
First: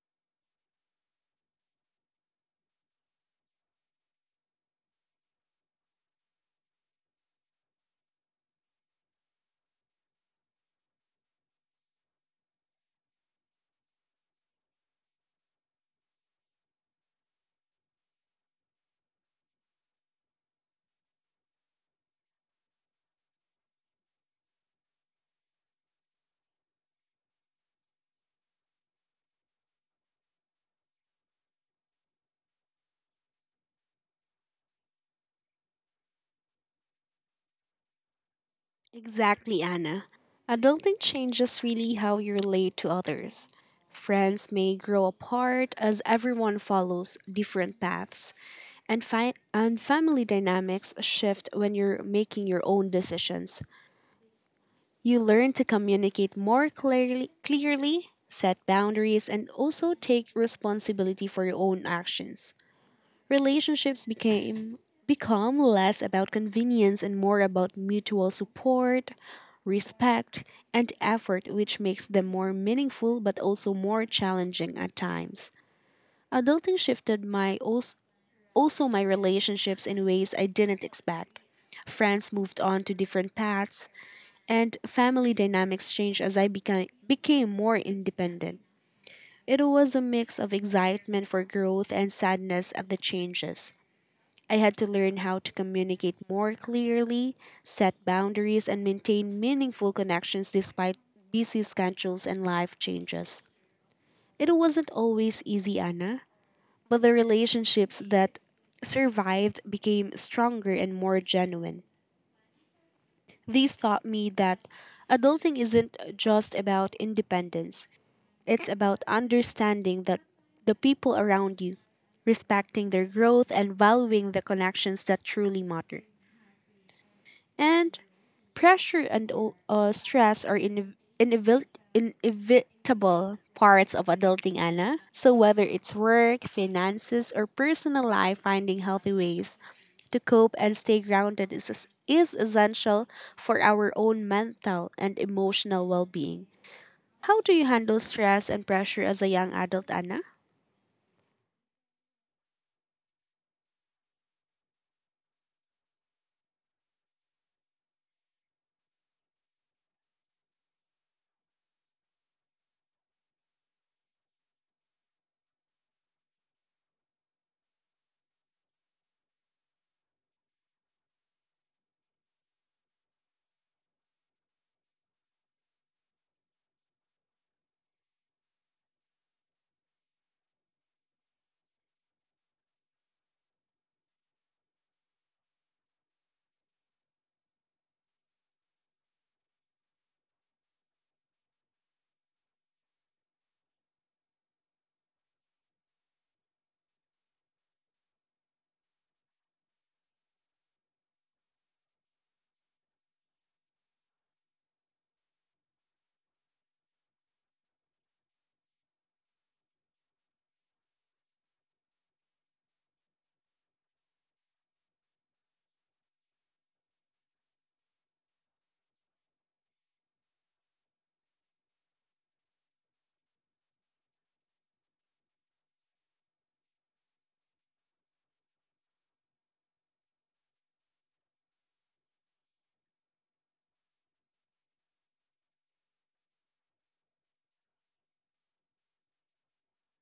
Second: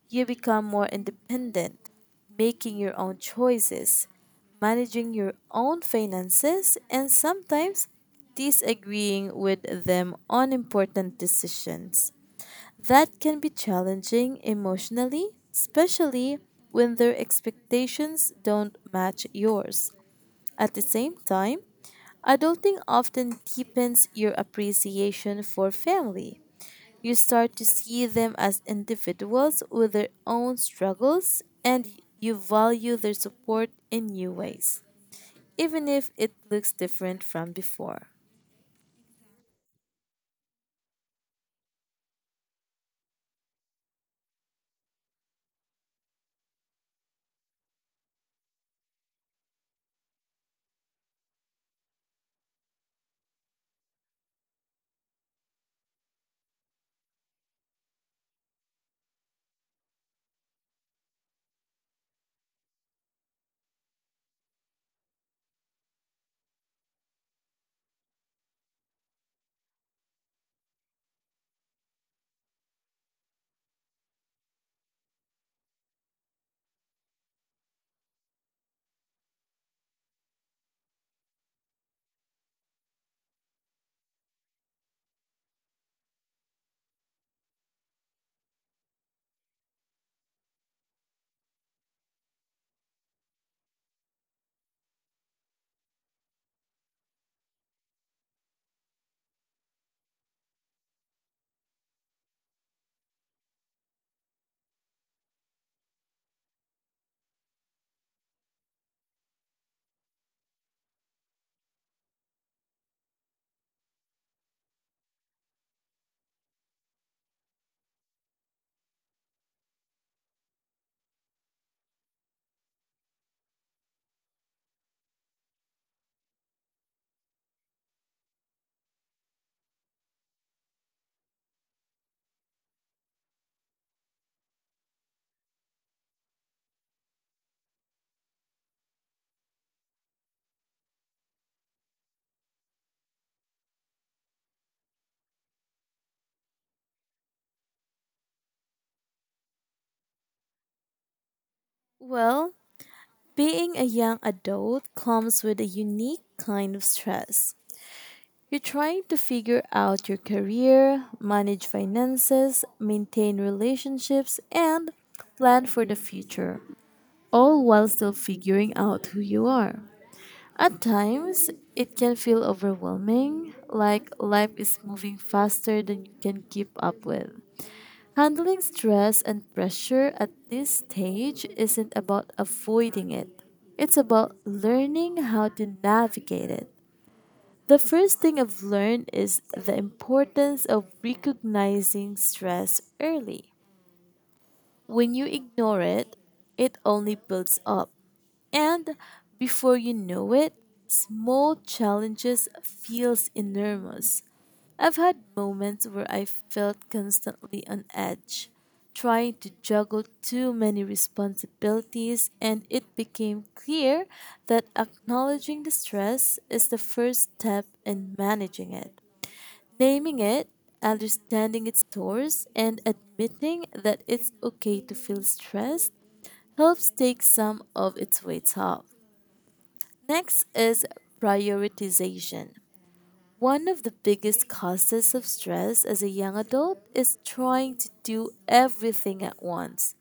Speaker 2: You become more independent, making your own choices, managing your own finances, and sometimes disagreeing with them on important decisions. That can be challenging emotionally, especially when their expectations don't match yours. At the same time, adulting often deepens your appreciation for family. You start to see them as individuals with their own struggles, and you value their support in new ways, even if it looks different from before.
Speaker 1: Exactly, Anna. Adulting changes really how you relate to others. Friends may grow apart as everyone follows different paths, and family dynamics shift when you're making your own decisions. You learn to communicate more clearly, clearly set boundaries, and also take responsibility for your own actions. Relationships became become less about convenience and more about mutual support, respect, and effort, which makes them more meaningful but also more challenging at times. Adulting also my relationships in ways I didn't expect. Friends moved on to different paths, and family dynamics changed as I became more independent. It was a mix of excitement for growth and sadness at the changes. I had to learn how to communicate more clearly, set boundaries, and maintain meaningful connections despite busy schedules and life changes. It wasn't always easy, Anna, but the relationships that survived became stronger and more genuine. These taught me that adulting isn't just about independence, it's about understanding that the people around you, respecting their growth, and valuing the connections that truly matter. And pressure and o- stress are in- inevit- inevitable parts of adulting, Anna. So whether it's work, finances, or personal life, finding healthy ways to cope and stay grounded is essential for our own mental and emotional well-being. How do you handle stress and pressure as a young adult, Anna?
Speaker 2: Well, being a young adult comes with a unique kind of stress. You're trying to figure out your career, manage finances, maintain relationships, and plan for the future, all while still figuring out who you are. At times, it can feel overwhelming, like life is moving faster than you can keep up with. Handling stress and pressure at this stage isn't about avoiding it, it's about learning how to navigate it. The first thing I've learned is the importance of recognizing stress early. When you ignore it, it only builds up. And before you know it, small challenges feels enormous. I've had moments where I felt constantly on edge, trying to juggle too many responsibilities, and it became clear that acknowledging the stress is the first step in managing it. Naming it, understanding its source, and admitting that it's okay to feel stressed helps take some of its weight off. Next is prioritization. One of the biggest causes of stress as a young adult is trying to do everything at once.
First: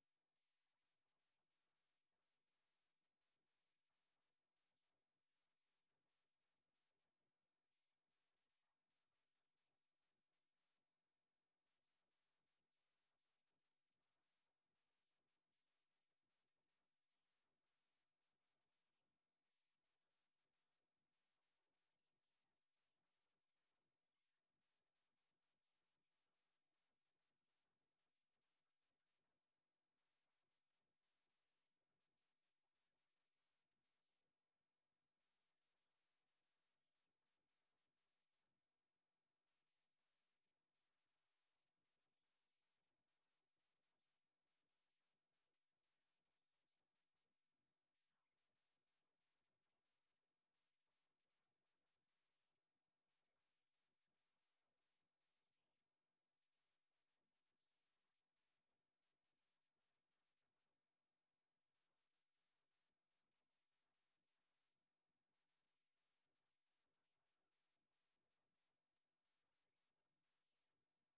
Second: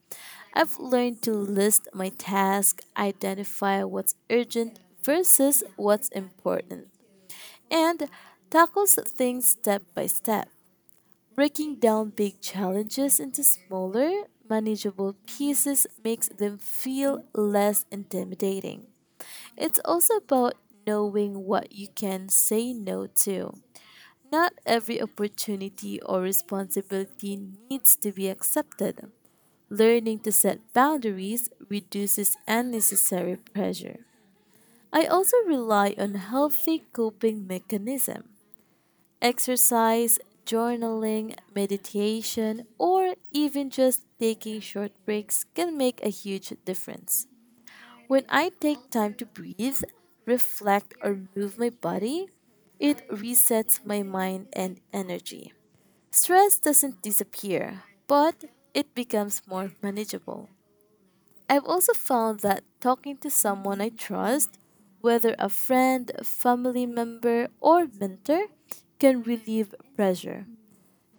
Speaker 2: I've learned to list my tasks, identify what's urgent versus what's important, and tackles things step by step. Breaking down big challenges into smaller, manageable pieces makes them feel less intimidating. It's also about knowing what you can say no to. Not every opportunity or responsibility needs to be accepted. Learning to set boundaries reduces unnecessary pressure. I also rely on healthy coping mechanisms: exercise, journaling, meditation, or even just taking short breaks can make a huge difference. When I take time to breathe, reflect, or move my body, it resets my mind and energy. Stress doesn't disappear, but it becomes more manageable. I've also found that talking to someone I trust, whether a friend, family member, or mentor, can relieve pressure.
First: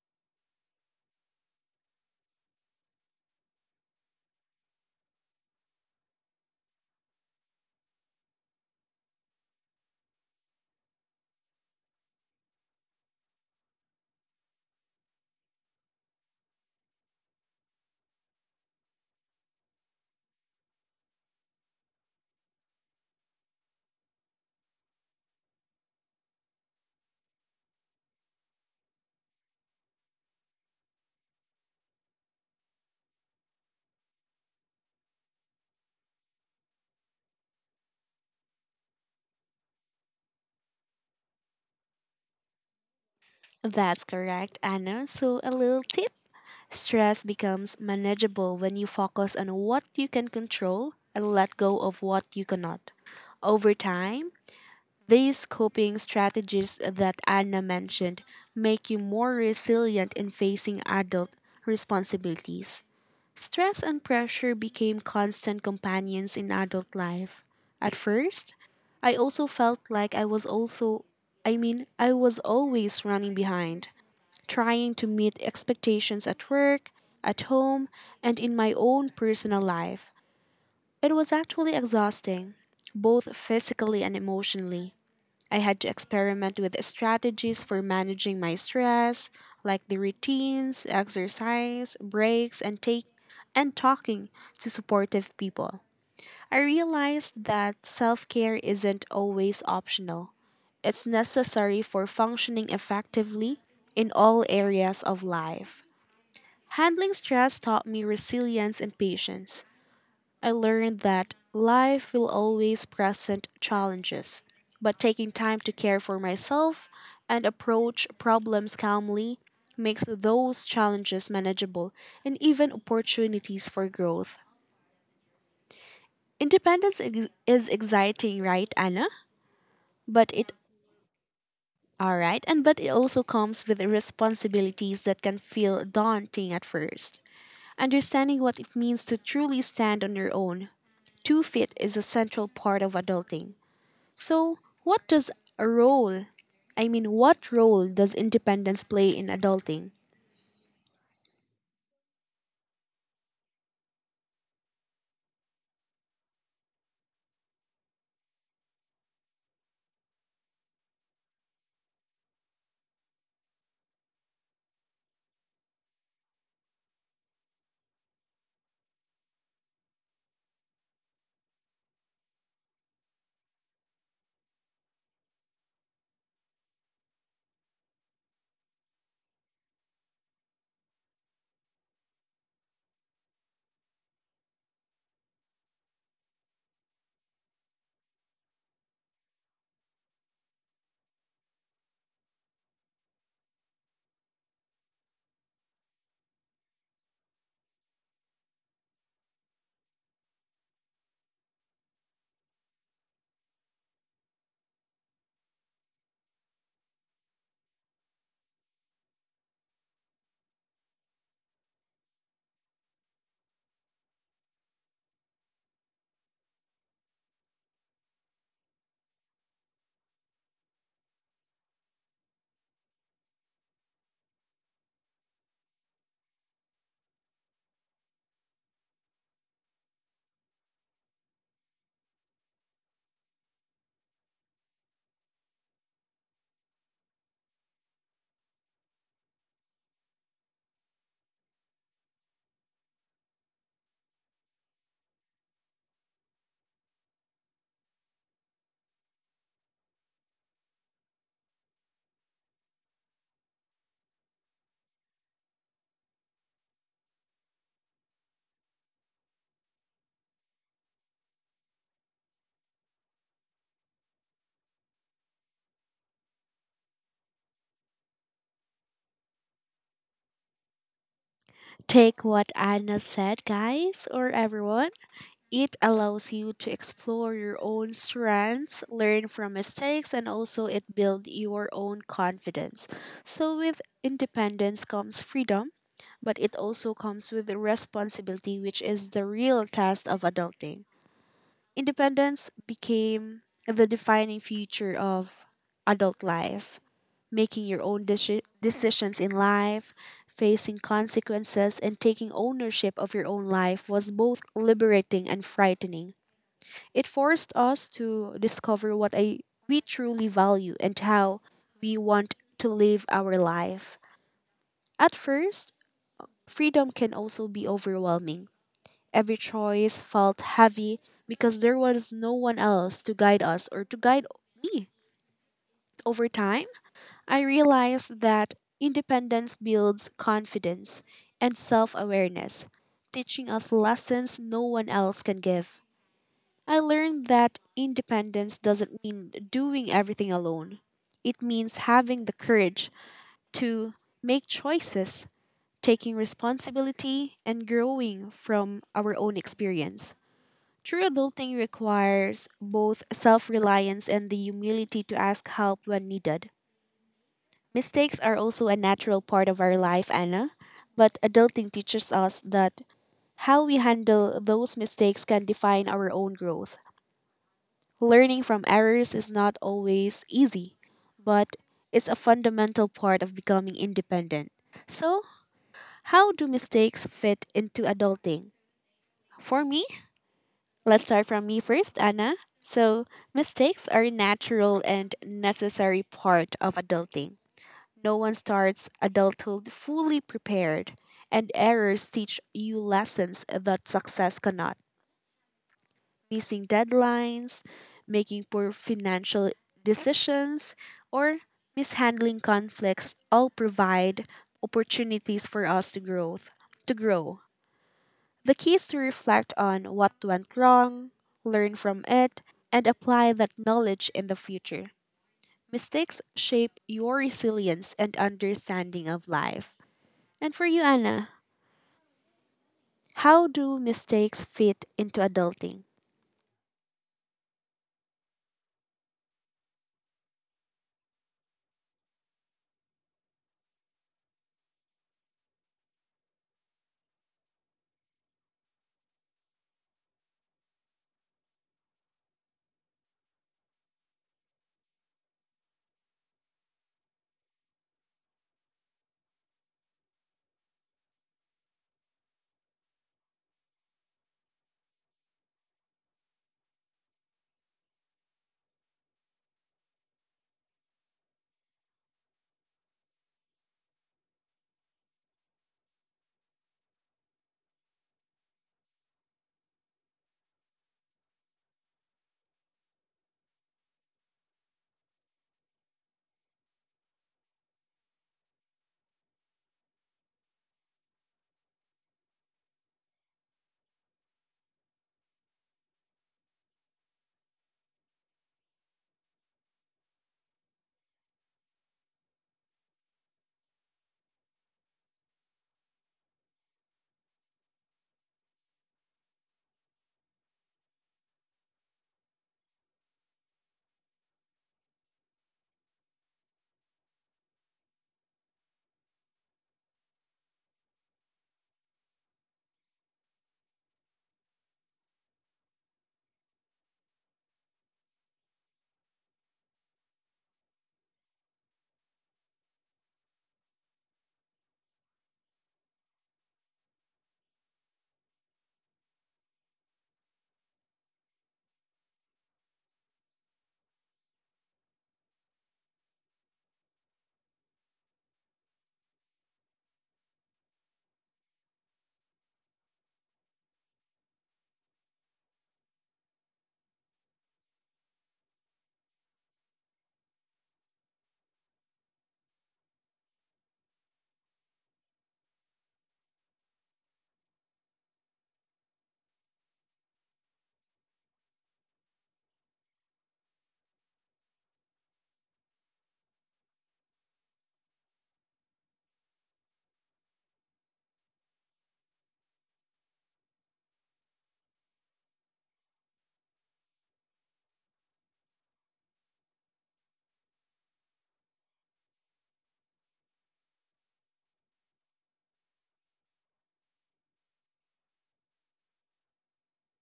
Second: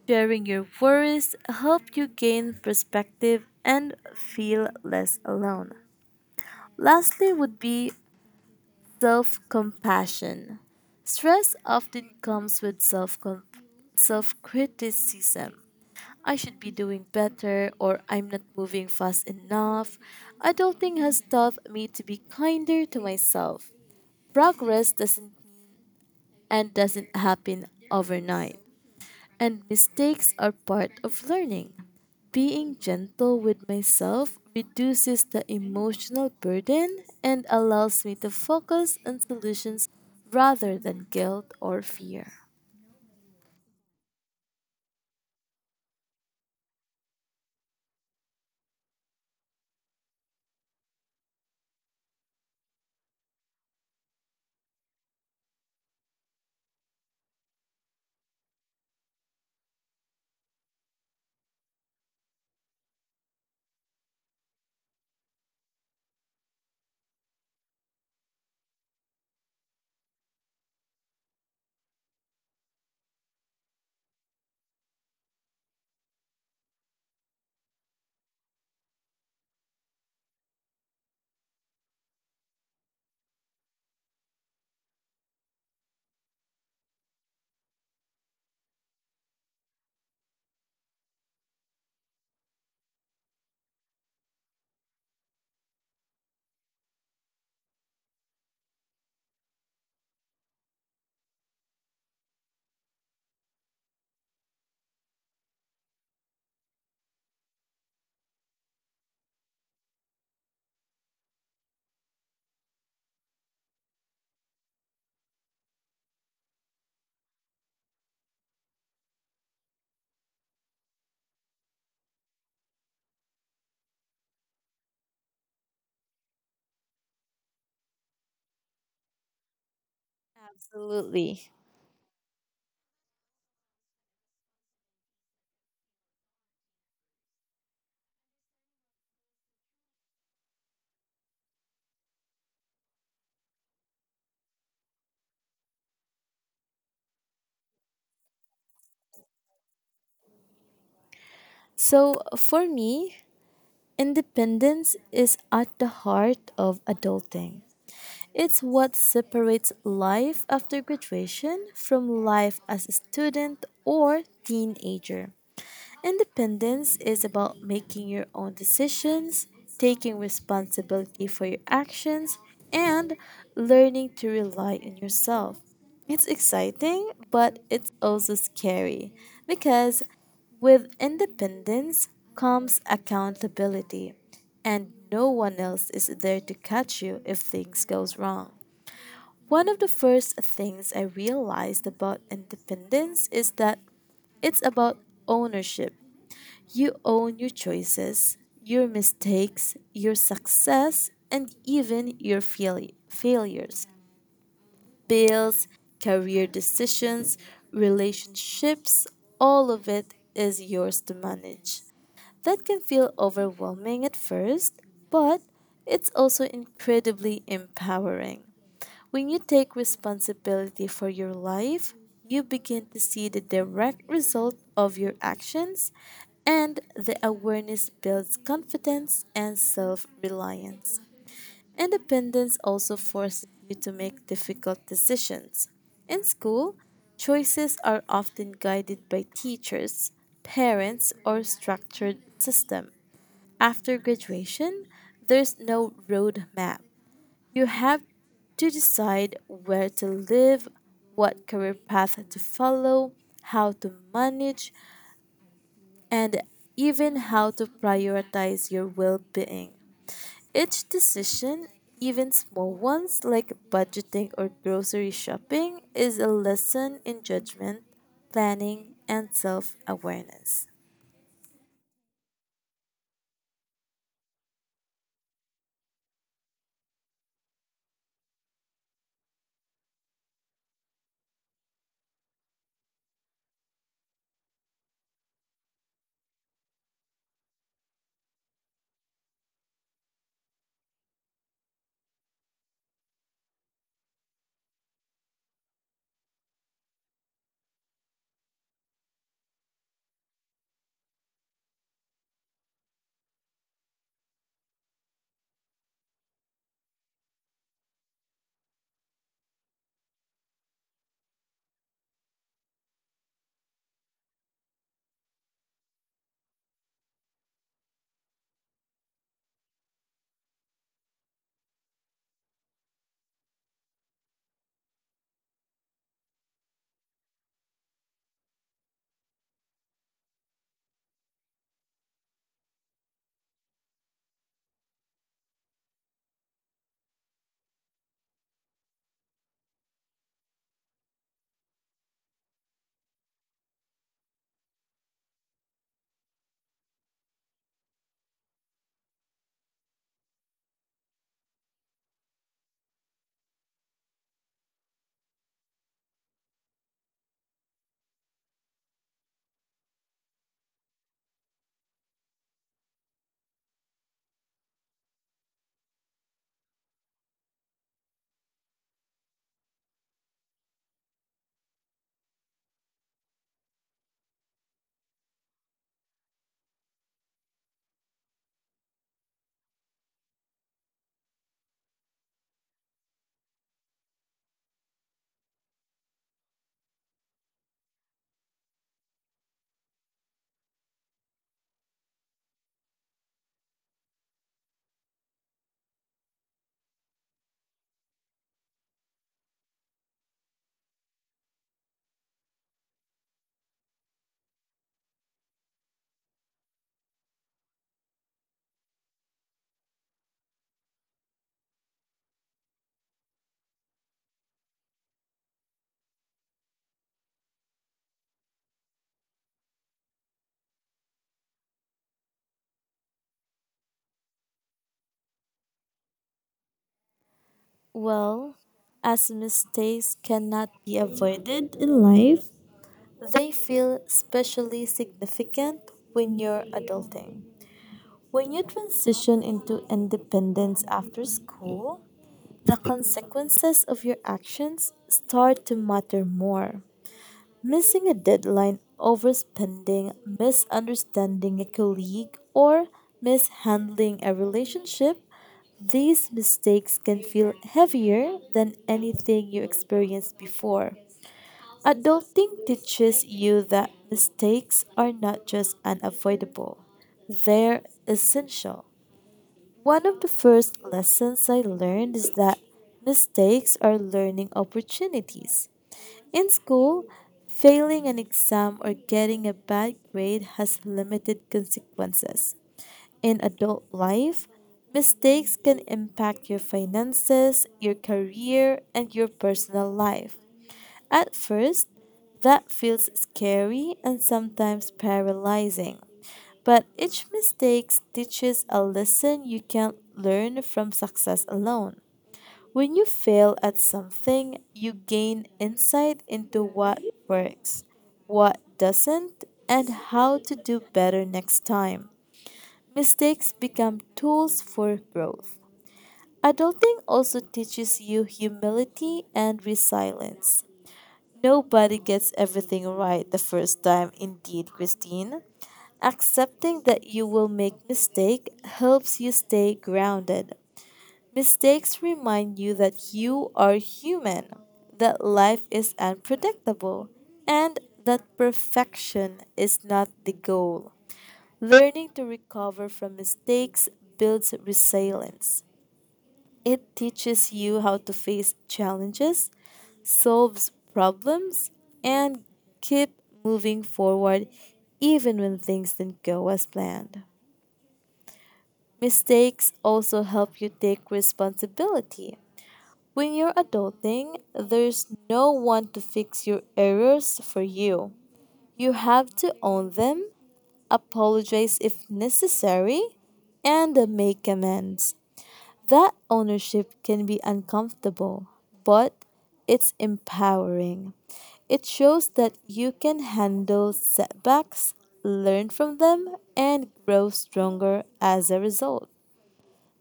Speaker 2: Sharing your worries help you gain perspective and feel less alone. Lastly would be self compassion. Stress often comes with self criticism. I should be doing better or I'm not moving fast enough. Adulting has taught me to be kinder to myself. Progress doesn't happen overnight, and mistakes are part of learning. Being gentle with myself reduces the emotional burden and allows me to focus on solutions rather than guilt or fear.
Speaker 1: That's correct, Anna. So a little tip: stress becomes manageable when you focus on what you can control and let go of what you cannot. Over time, these coping strategies that Anna mentioned make you more resilient in facing adult responsibilities. Stress and pressure became constant companions in adult life. At first, I also felt like I was also I mean, I was always running behind, trying to meet expectations at work, at home, and in my own personal life. It was actually exhausting, both physically and emotionally. I had to experiment with strategies for managing my stress, like the routines, exercise, breaks, and take and talking to supportive people. I realized that self care isn't always optional. It's necessary for functioning effectively in all areas of life. Handling stress taught me resilience and patience. I learned that life will always present challenges, but taking time to care for myself and approach problems calmly makes those challenges manageable and even opportunities for growth. Independence is exciting, right, Anna? But it
Speaker 2: Absolutely.
Speaker 1: all right, and but it also comes with responsibilities that can feel daunting at first. Understanding what it means to truly stand on your own, two feet is a central part of adulting. So, what does a role? I mean, what role does independence play in adulting?
Speaker 2: So, for me, independence is at the heart of adulting. It's what separates life after graduation from life as a student or teenager. Independence is about making your own decisions, taking responsibility for your actions, and learning to rely on yourself. It's exciting, but it's also scary because with independence comes accountability, and no one else is there to catch you if things goes wrong. One of the first things I realized about independence is that it's about ownership. You own your choices, your mistakes, your success, and even your failures. Bills, career decisions, relationships, all of it is yours to manage. That can feel overwhelming at first, but it's also incredibly empowering. When you take responsibility for your life, you begin to see the direct result of your actions and the awareness builds confidence and self reliance. Independence also forces you to make difficult decisions. In school, choices are often guided by teachers, parents, or structured system. After graduation, there's no roadmap. You have to decide where to live, what career path to follow, how to manage, and even how to prioritize your well being. Each decision, even small ones like budgeting or grocery shopping, is a lesson in judgment, planning, and self awareness.
Speaker 1: Take what Anna said, guys, or everyone. It allows you to explore your own strengths, learn from mistakes, and also it builds your own confidence. So, with independence comes freedom, but it also comes with responsibility, which is the real test of adulting. Independence became the defining feature of adult life. Making your own decisions in life, facing consequences, and taking ownership of your own life was both liberating and frightening. It forced us to discover what we truly value and how we want to live our life. At first, freedom can also be overwhelming. Every choice felt heavy because there was no one else to guide us or to guide me. Over time, I realized that independence builds confidence and self awareness, teaching us lessons no one else can give. I learned that independence doesn't mean doing everything alone. It means having the courage to make choices, taking responsibility, and growing from our own experience. True adulting requires both self reliance and the humility to ask help when needed. Mistakes are also a natural part of our life, Anna, but adulting teaches us that how we handle those mistakes can define our own growth. Learning from errors is not always easy, but it's a fundamental part of becoming independent. So, how do mistakes fit into adulting? For me, Let's start from me first, Anna. So, mistakes are a natural and necessary part of adulting. No one starts adulthood fully prepared, and errors teach you lessons that success cannot. Missing deadlines, making poor financial decisions, or mishandling conflicts all provide opportunities for us to grow. To grow. The key is to reflect on what went wrong, learn from it, and apply that knowledge in the future. Mistakes shape your resilience and understanding of life. And for you, Anna, how do mistakes fit into adulting?
Speaker 2: Well, as mistakes cannot be avoided in life, they feel especially significant when you're adulting. When you transition into independence after school, the consequences of your actions start to matter more. Missing a deadline, overspending, misunderstanding a colleague, or mishandling a relationship, these mistakes can feel heavier than anything you experienced before. Adulting teaches you that mistakes are not just unavoidable, they're essential. One of the first lessons I learned is that mistakes are learning opportunities. In school, failing an exam or getting a bad grade has limited consequences. In adult life, mistakes can impact your finances, your career, and your personal life. At first, that feels scary and sometimes paralyzing. But each mistake teaches a lesson you can't learn from success alone. When you fail at something, you gain insight into what works, what doesn't, and how to do better next time. Mistakes become tools for growth. Adulting also teaches you humility and resilience. Nobody gets everything right the first time, indeed, Christine. Accepting that you will make mistakes helps you stay grounded. Mistakes remind you that you are human, that life is unpredictable, and that perfection is not the goal. Learning to recover from mistakes builds resilience. It teaches you how to face challenges, solves problems, and keep moving forward even when things didn't go as planned. Mistakes also help you take responsibility. When you're adulting, there's no one to fix your errors for you. You have to own them, apologize if necessary, and make amends. That ownership can be uncomfortable, but it's empowering. It shows that you can handle setbacks, learn from them, and grow stronger as a result.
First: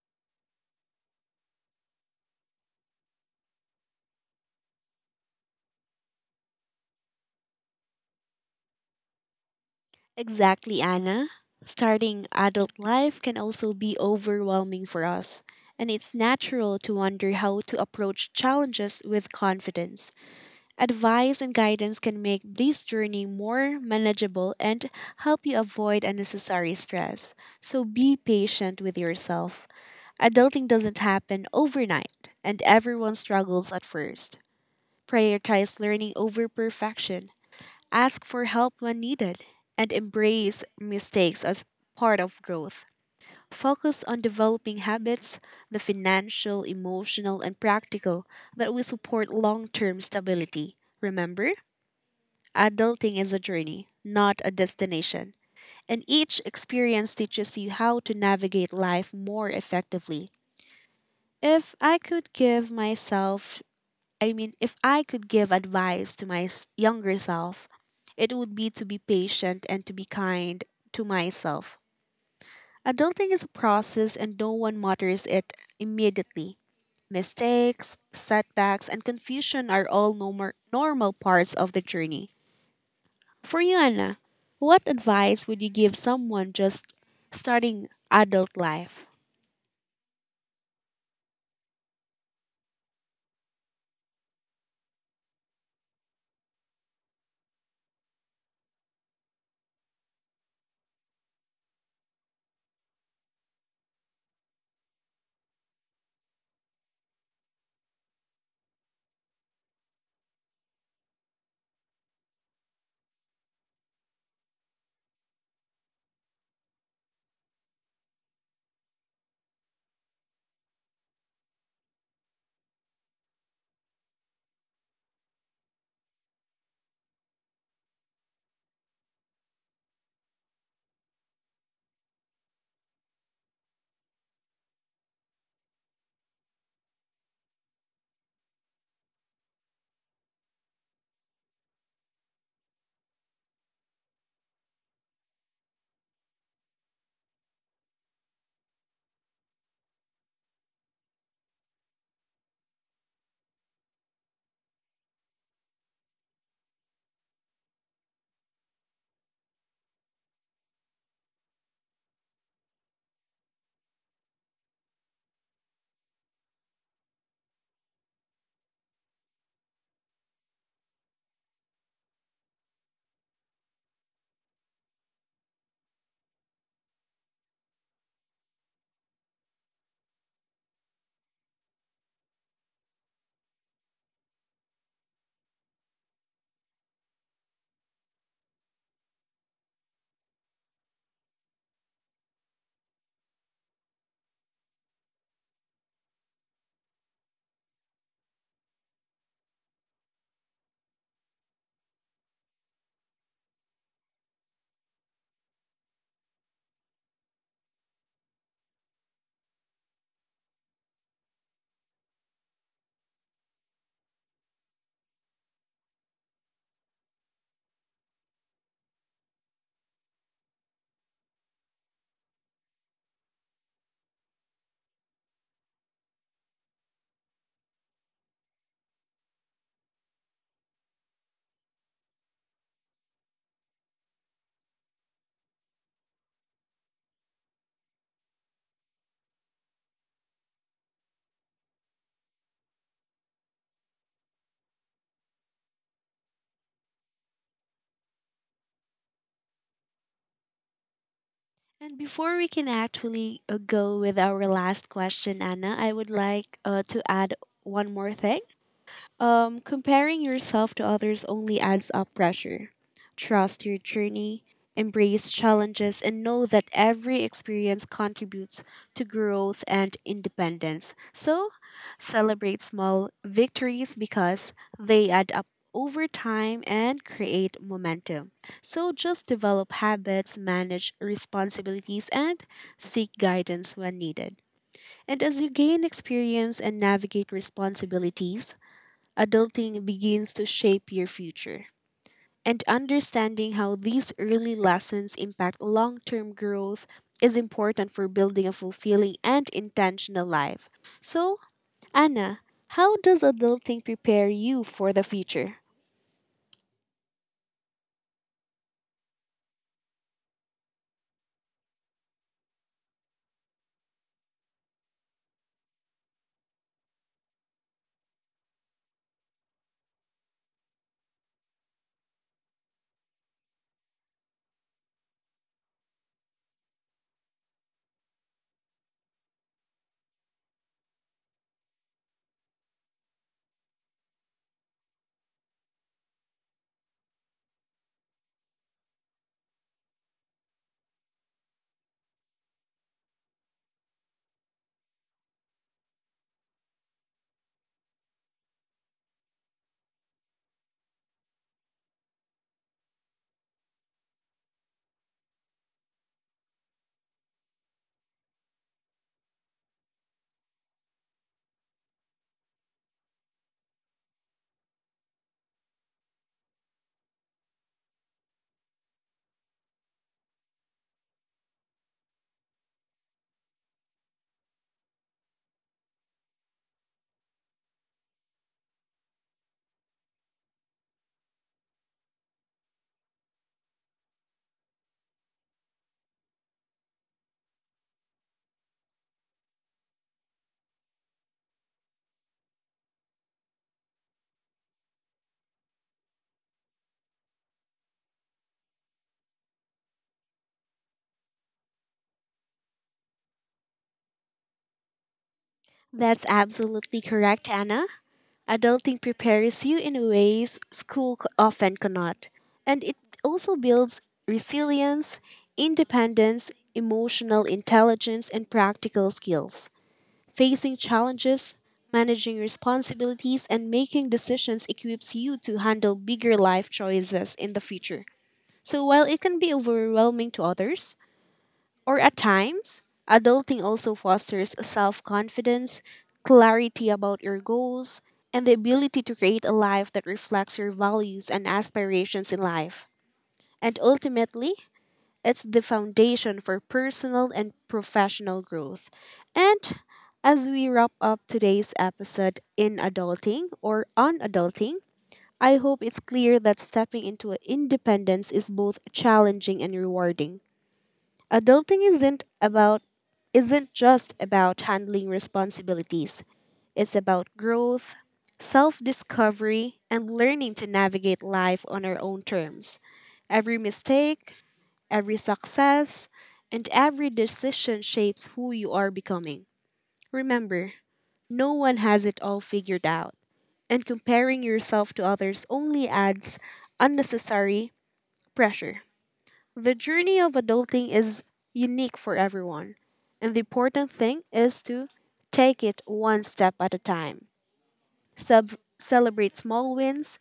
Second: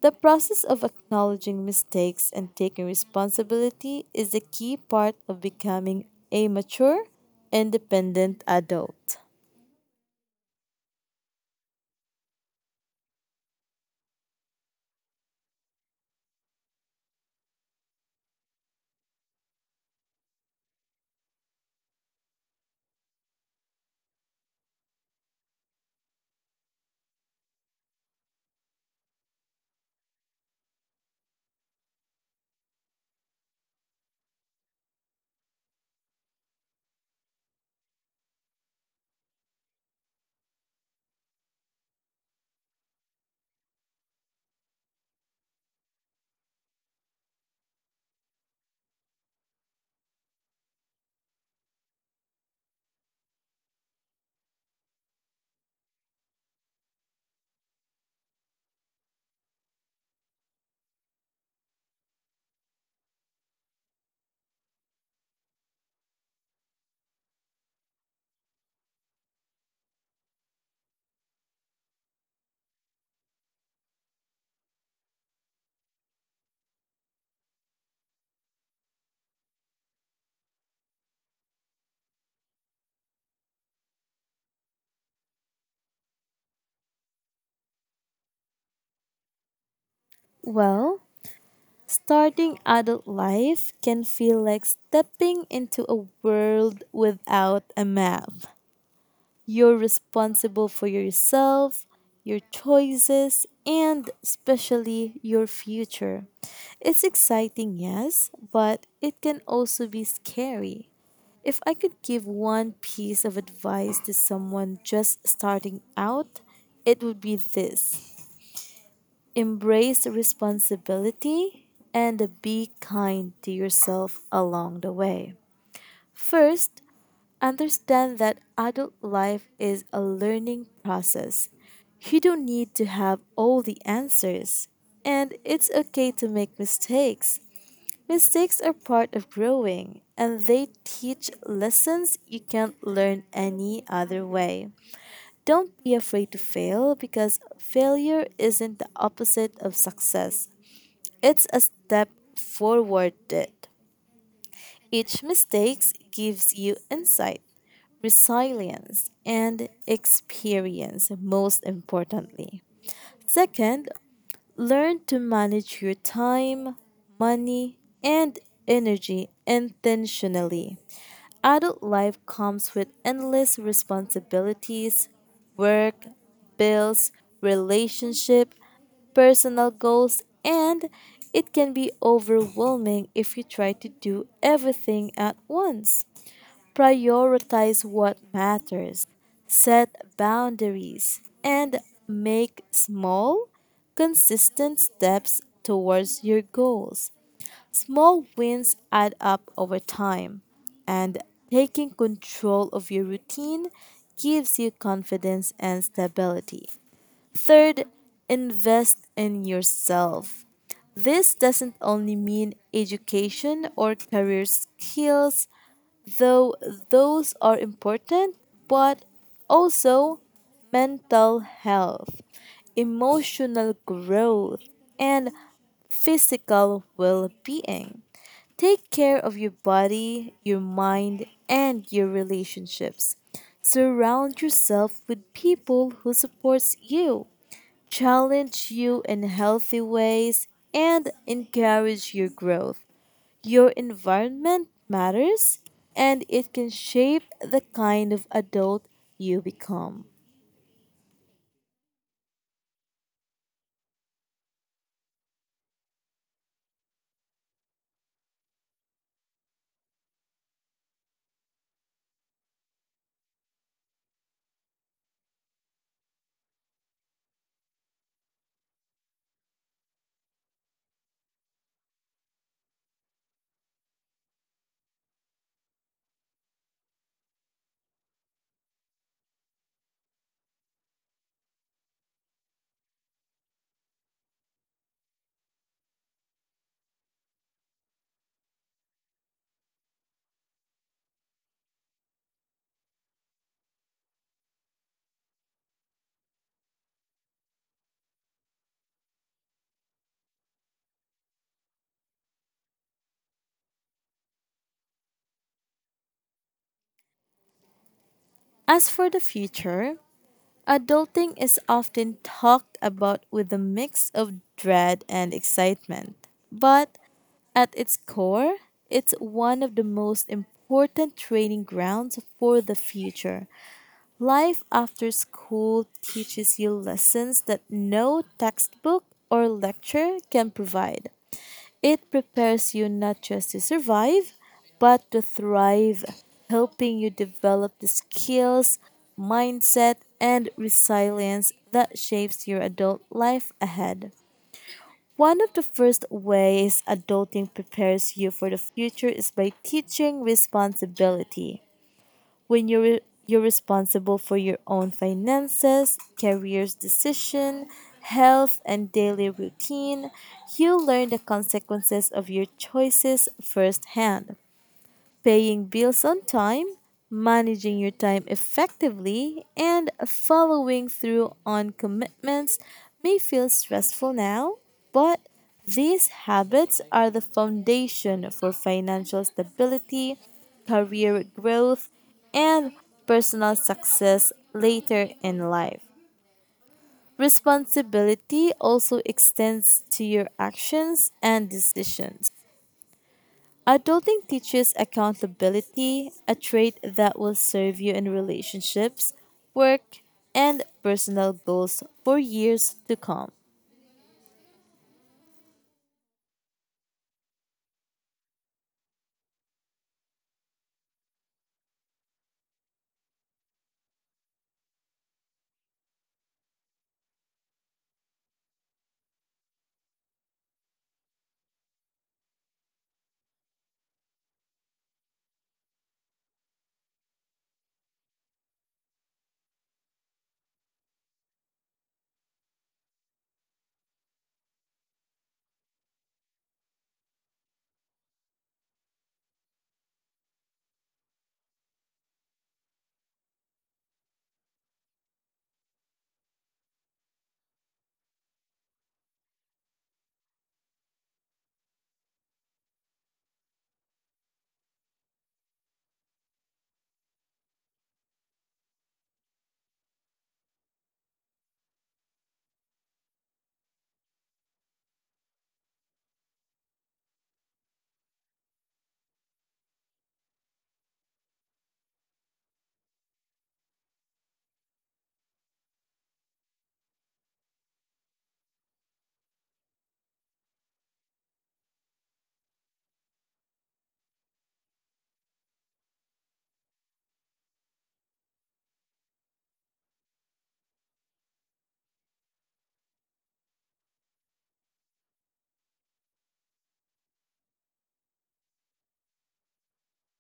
Speaker 2: The process of acknowledging mistakes and taking responsibility is a key part of becoming a mature, independent adult.
Speaker 1: Exactly, Anna. Starting adult life can also be overwhelming for us, and it's natural to wonder how to approach challenges with confidence. Advice and guidance can make this journey more manageable and help you avoid unnecessary stress. So be patient with yourself. Adulting doesn't happen overnight, and everyone struggles at first. Prioritize learning over perfection. Ask for help when needed, and embrace mistakes as part of growth. Focus on developing habits, the financial, emotional, and practical, that will support long term stability. Remember, adulting is a journey, not a destination, and each experience teaches you how to navigate life more effectively. If I could give myself, I mean, If I could give advice to my younger self, it would be to be patient and to be kind to myself. Adulting is a process and no one mutters it immediately. Mistakes, setbacks, and confusion are all normal parts of the journey. For you, Anna, what advice would you give someone just starting adult life?
Speaker 2: Well, starting adult life can feel like stepping into a world without a map. You're responsible for yourself, your choices, and especially your future. It's exciting, yes, but it can also be scary. If I could give one piece of advice to someone just starting out, it would be this: embrace responsibility and be kind to yourself along the way. First, understand that adult life is a learning process. You don't need to have all the answers, and it's okay to make mistakes. Mistakes are part of growing, and they teach lessons you can't learn any other way. Don't be afraid to fail, because failure isn't the opposite of success, it's a step forward. Each mistake gives you insight, resilience, and experience, most importantly. Second, learn to manage your time, money, and energy intentionally. Adult life comes with endless responsibilities: work, bills, relationship, personal goals, and it can be overwhelming if you try to do everything at once. Prioritize what matters, set boundaries, and make small, consistent steps towards your goals. Small wins add up over time, and taking control of your routine gives you confidence and stability. Third, invest in yourself. This doesn't only mean education or career skills, though those are important, but also mental health, emotional growth, and physical well being. Take care of your body, your mind, and your relationships. Surround yourself with people who supports you, challenge you in healthy ways, and encourage your growth. Your environment matters, and it can shape the kind of adult you become.
Speaker 1: And before we can actually go with our last question, Anna, I would like to add one more thing. Comparing yourself to others only adds up pressure. Trust your journey, embrace challenges, and know that every experience contributes to growth and independence. So, celebrate small victories because they add up over time and create momentum. So, just develop habits, manage responsibilities, and seek guidance when needed. And as you gain experience and navigate responsibilities, adulting begins to shape your future. And understanding how these early lessons impact long term growth is important for building a fulfilling and intentional life. So, Anna, how does adulting prepare you for the future?
Speaker 2: As for the future, adulting is often talked about with a mix of dread and excitement. But at its core, it's one of the most important training grounds for the future. Life after school teaches you lessons that no textbook or lecture can provide. It prepares you not just to survive, but to thrive, helping you develop the skills, mindset, and resilience that shapes your adult life ahead. One of the first ways adulting prepares you for the future is by teaching responsibility. When you're responsible for your own finances, career's decision, health and daily routine, you learn the consequences of your choices firsthand. Paying bills on time, managing your time effectively, and following through on commitments may feel stressful now, but these habits are the foundation for financial stability, career growth, and personal success later in life. Responsibility also extends to your actions and decisions. Adulting teaches accountability, a trait that will serve you in relationships, work, and personal goals for years to come.
Speaker 1: That's absolutely correct, Anna. Adulting prepares you in ways school often cannot. And it also builds resilience, independence, emotional intelligence, and practical skills. Facing challenges, managing responsibilities, and making decisions equips you to handle bigger life choices in the future. So while it can be overwhelming to others, or at times, adulting also fosters self confidence, clarity about your goals, and the ability to create a life that reflects your values and aspirations in life. And ultimately, it's the foundation for personal and professional growth. And as we wrap up today's episode in adulting or on adulting, I hope it's clear that stepping into independence is both challenging and rewarding. Adulting isn't just about handling responsibilities. It's about growth, self-discovery, and learning to navigate life on our own terms. Every mistake, every success, and every decision shapes who you are becoming. Remember, no one has it all figured out, and comparing yourself to others only adds unnecessary pressure. The journey of adulting is unique for everyone, and the important thing is to take it one step at a time. Celebrate small wins,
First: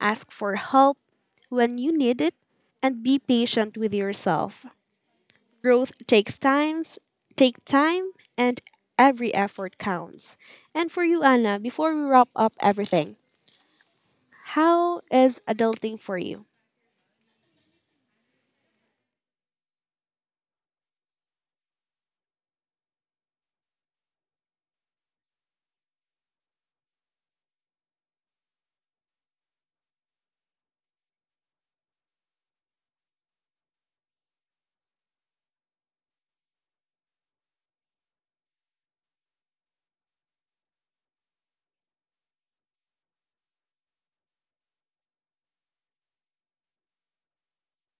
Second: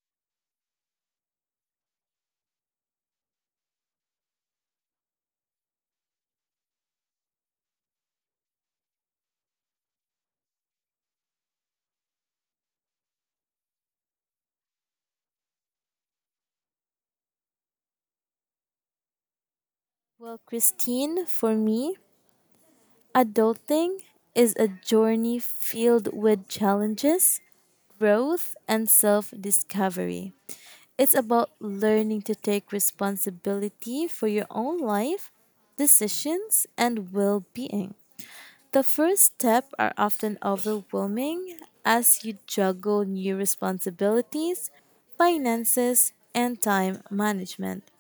Speaker 1: ask for help when you need it, and be patient with yourself. Growth takes time, and every effort counts. And for you, Anna, before we wrap up everything, how is adulting for you?
Speaker 2: Well, Christine, for me, adulting is a journey filled with challenges, growth, and self discovery. It's about learning to take responsibility for your own life, decisions, and well being. The first steps are often overwhelming as you juggle new responsibilities, finances, and time management.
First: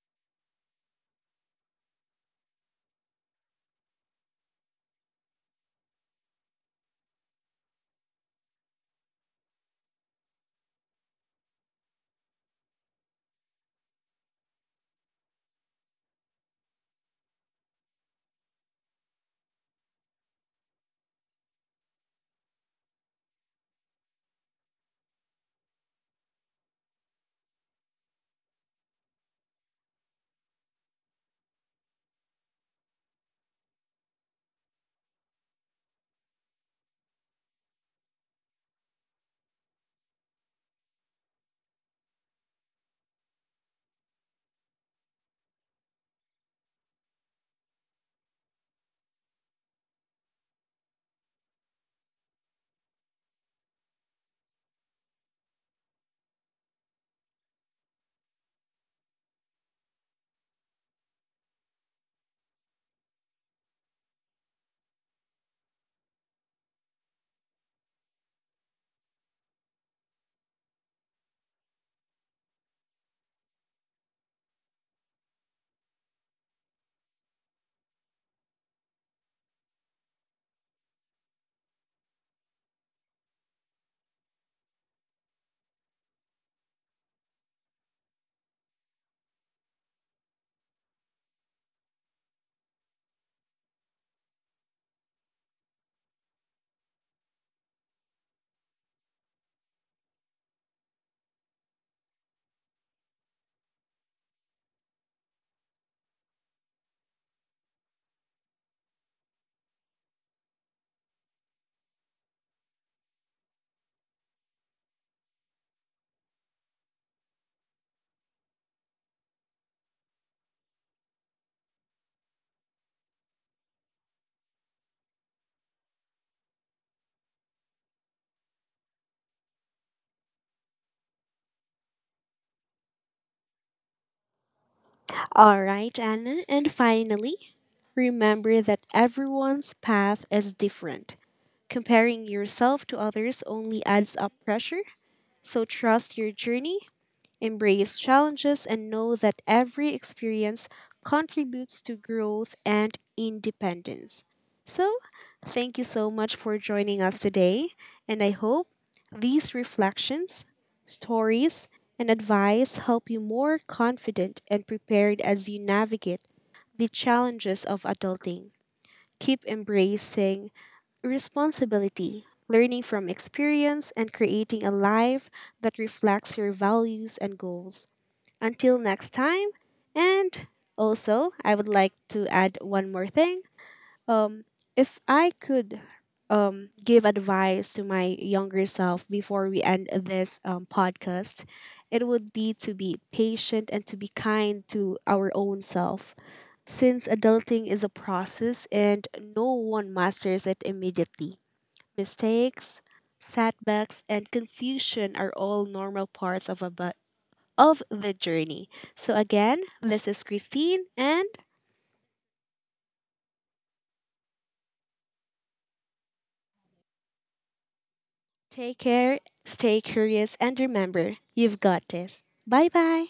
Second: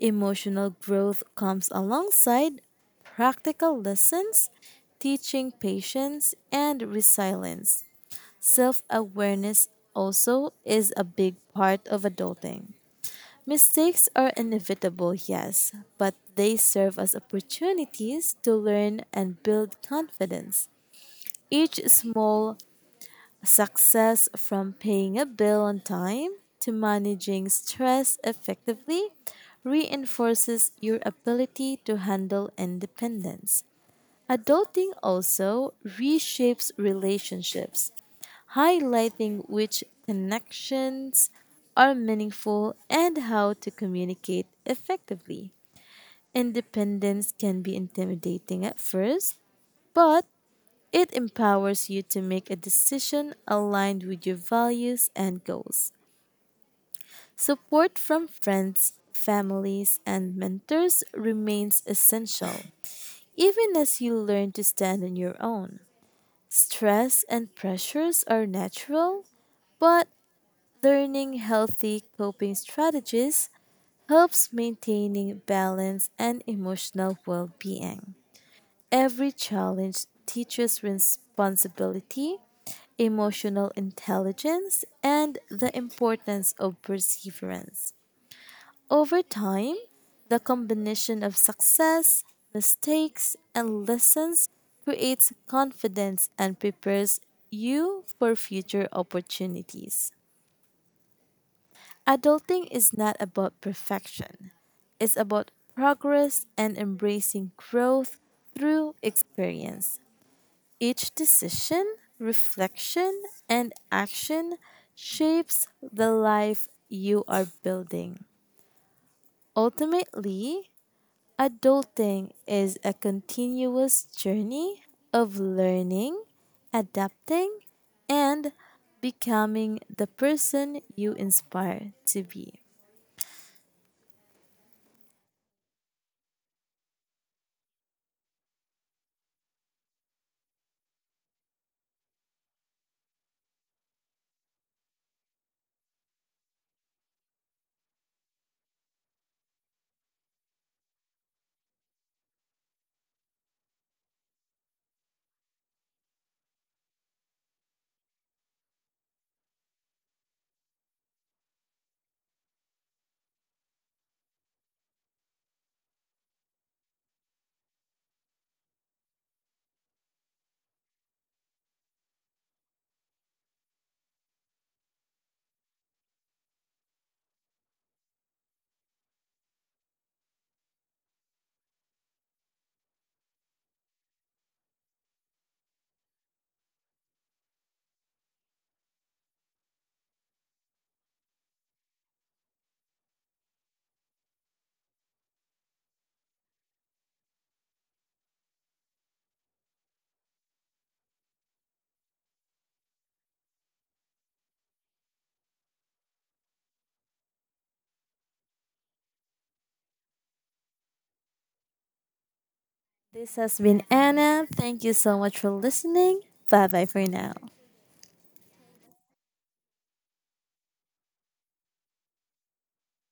Speaker 2: Emotional growth comes alongside practical lessons, teaching patience and resilience. Self awareness also is a big part of adulting. Mistakes are inevitable, yes, but they serve as opportunities to learn and build confidence. Each small success, from paying a bill on time to managing stress effectively, reinforces your ability to handle independence. Adulting also reshapes relationships, highlighting which connections are meaningful and how to communicate effectively. Independence can be intimidating at first, but it empowers you to make a decision aligned with your values and goals. Support from friends, families, and mentors remains essential, even as you learn to stand on your own. Stress and pressures are natural, but learning healthy coping strategies helps maintaining balance and emotional well-being. Every challenge teaches responsibility, emotional intelligence, and the importance of perseverance. Over time, the combination of success, mistakes, and lessons creates confidence and prepares you for future opportunities. Adulting is not about perfection, it's about progress and embracing growth through experience. Each decision, reflection, and action shapes the life you are building. Ultimately, adulting is a continuous journey of learning, adapting, and becoming the person you inspire to be.
Speaker 1: All right, Anna. And finally, remember that everyone's path is different. Comparing yourself to others only adds up pressure, so trust your journey, embrace challenges, and know that every experience contributes to growth and independence. So, thank you so much for joining us today, and I hope these reflections, stories, and advice help you more confident and prepared as you navigate the challenges of adulting. Keep embracing responsibility, learning from experience, and creating a life that reflects your values and goals. Until next time, and also I would like to add one more thing. Um, if I could give advice to my younger self before we end this podcast, it would be to be patient and to be kind to our own self, since adulting is a process and no one masters it immediately. Mistakes, setbacks, and confusion are all normal parts of the journey. So again, this is Christine, and
Speaker 2: This has been Anna. Thank you so much for listening. Bye bye for now.
Speaker 1: take care, stay curious, and remember, you've got this. Bye-bye.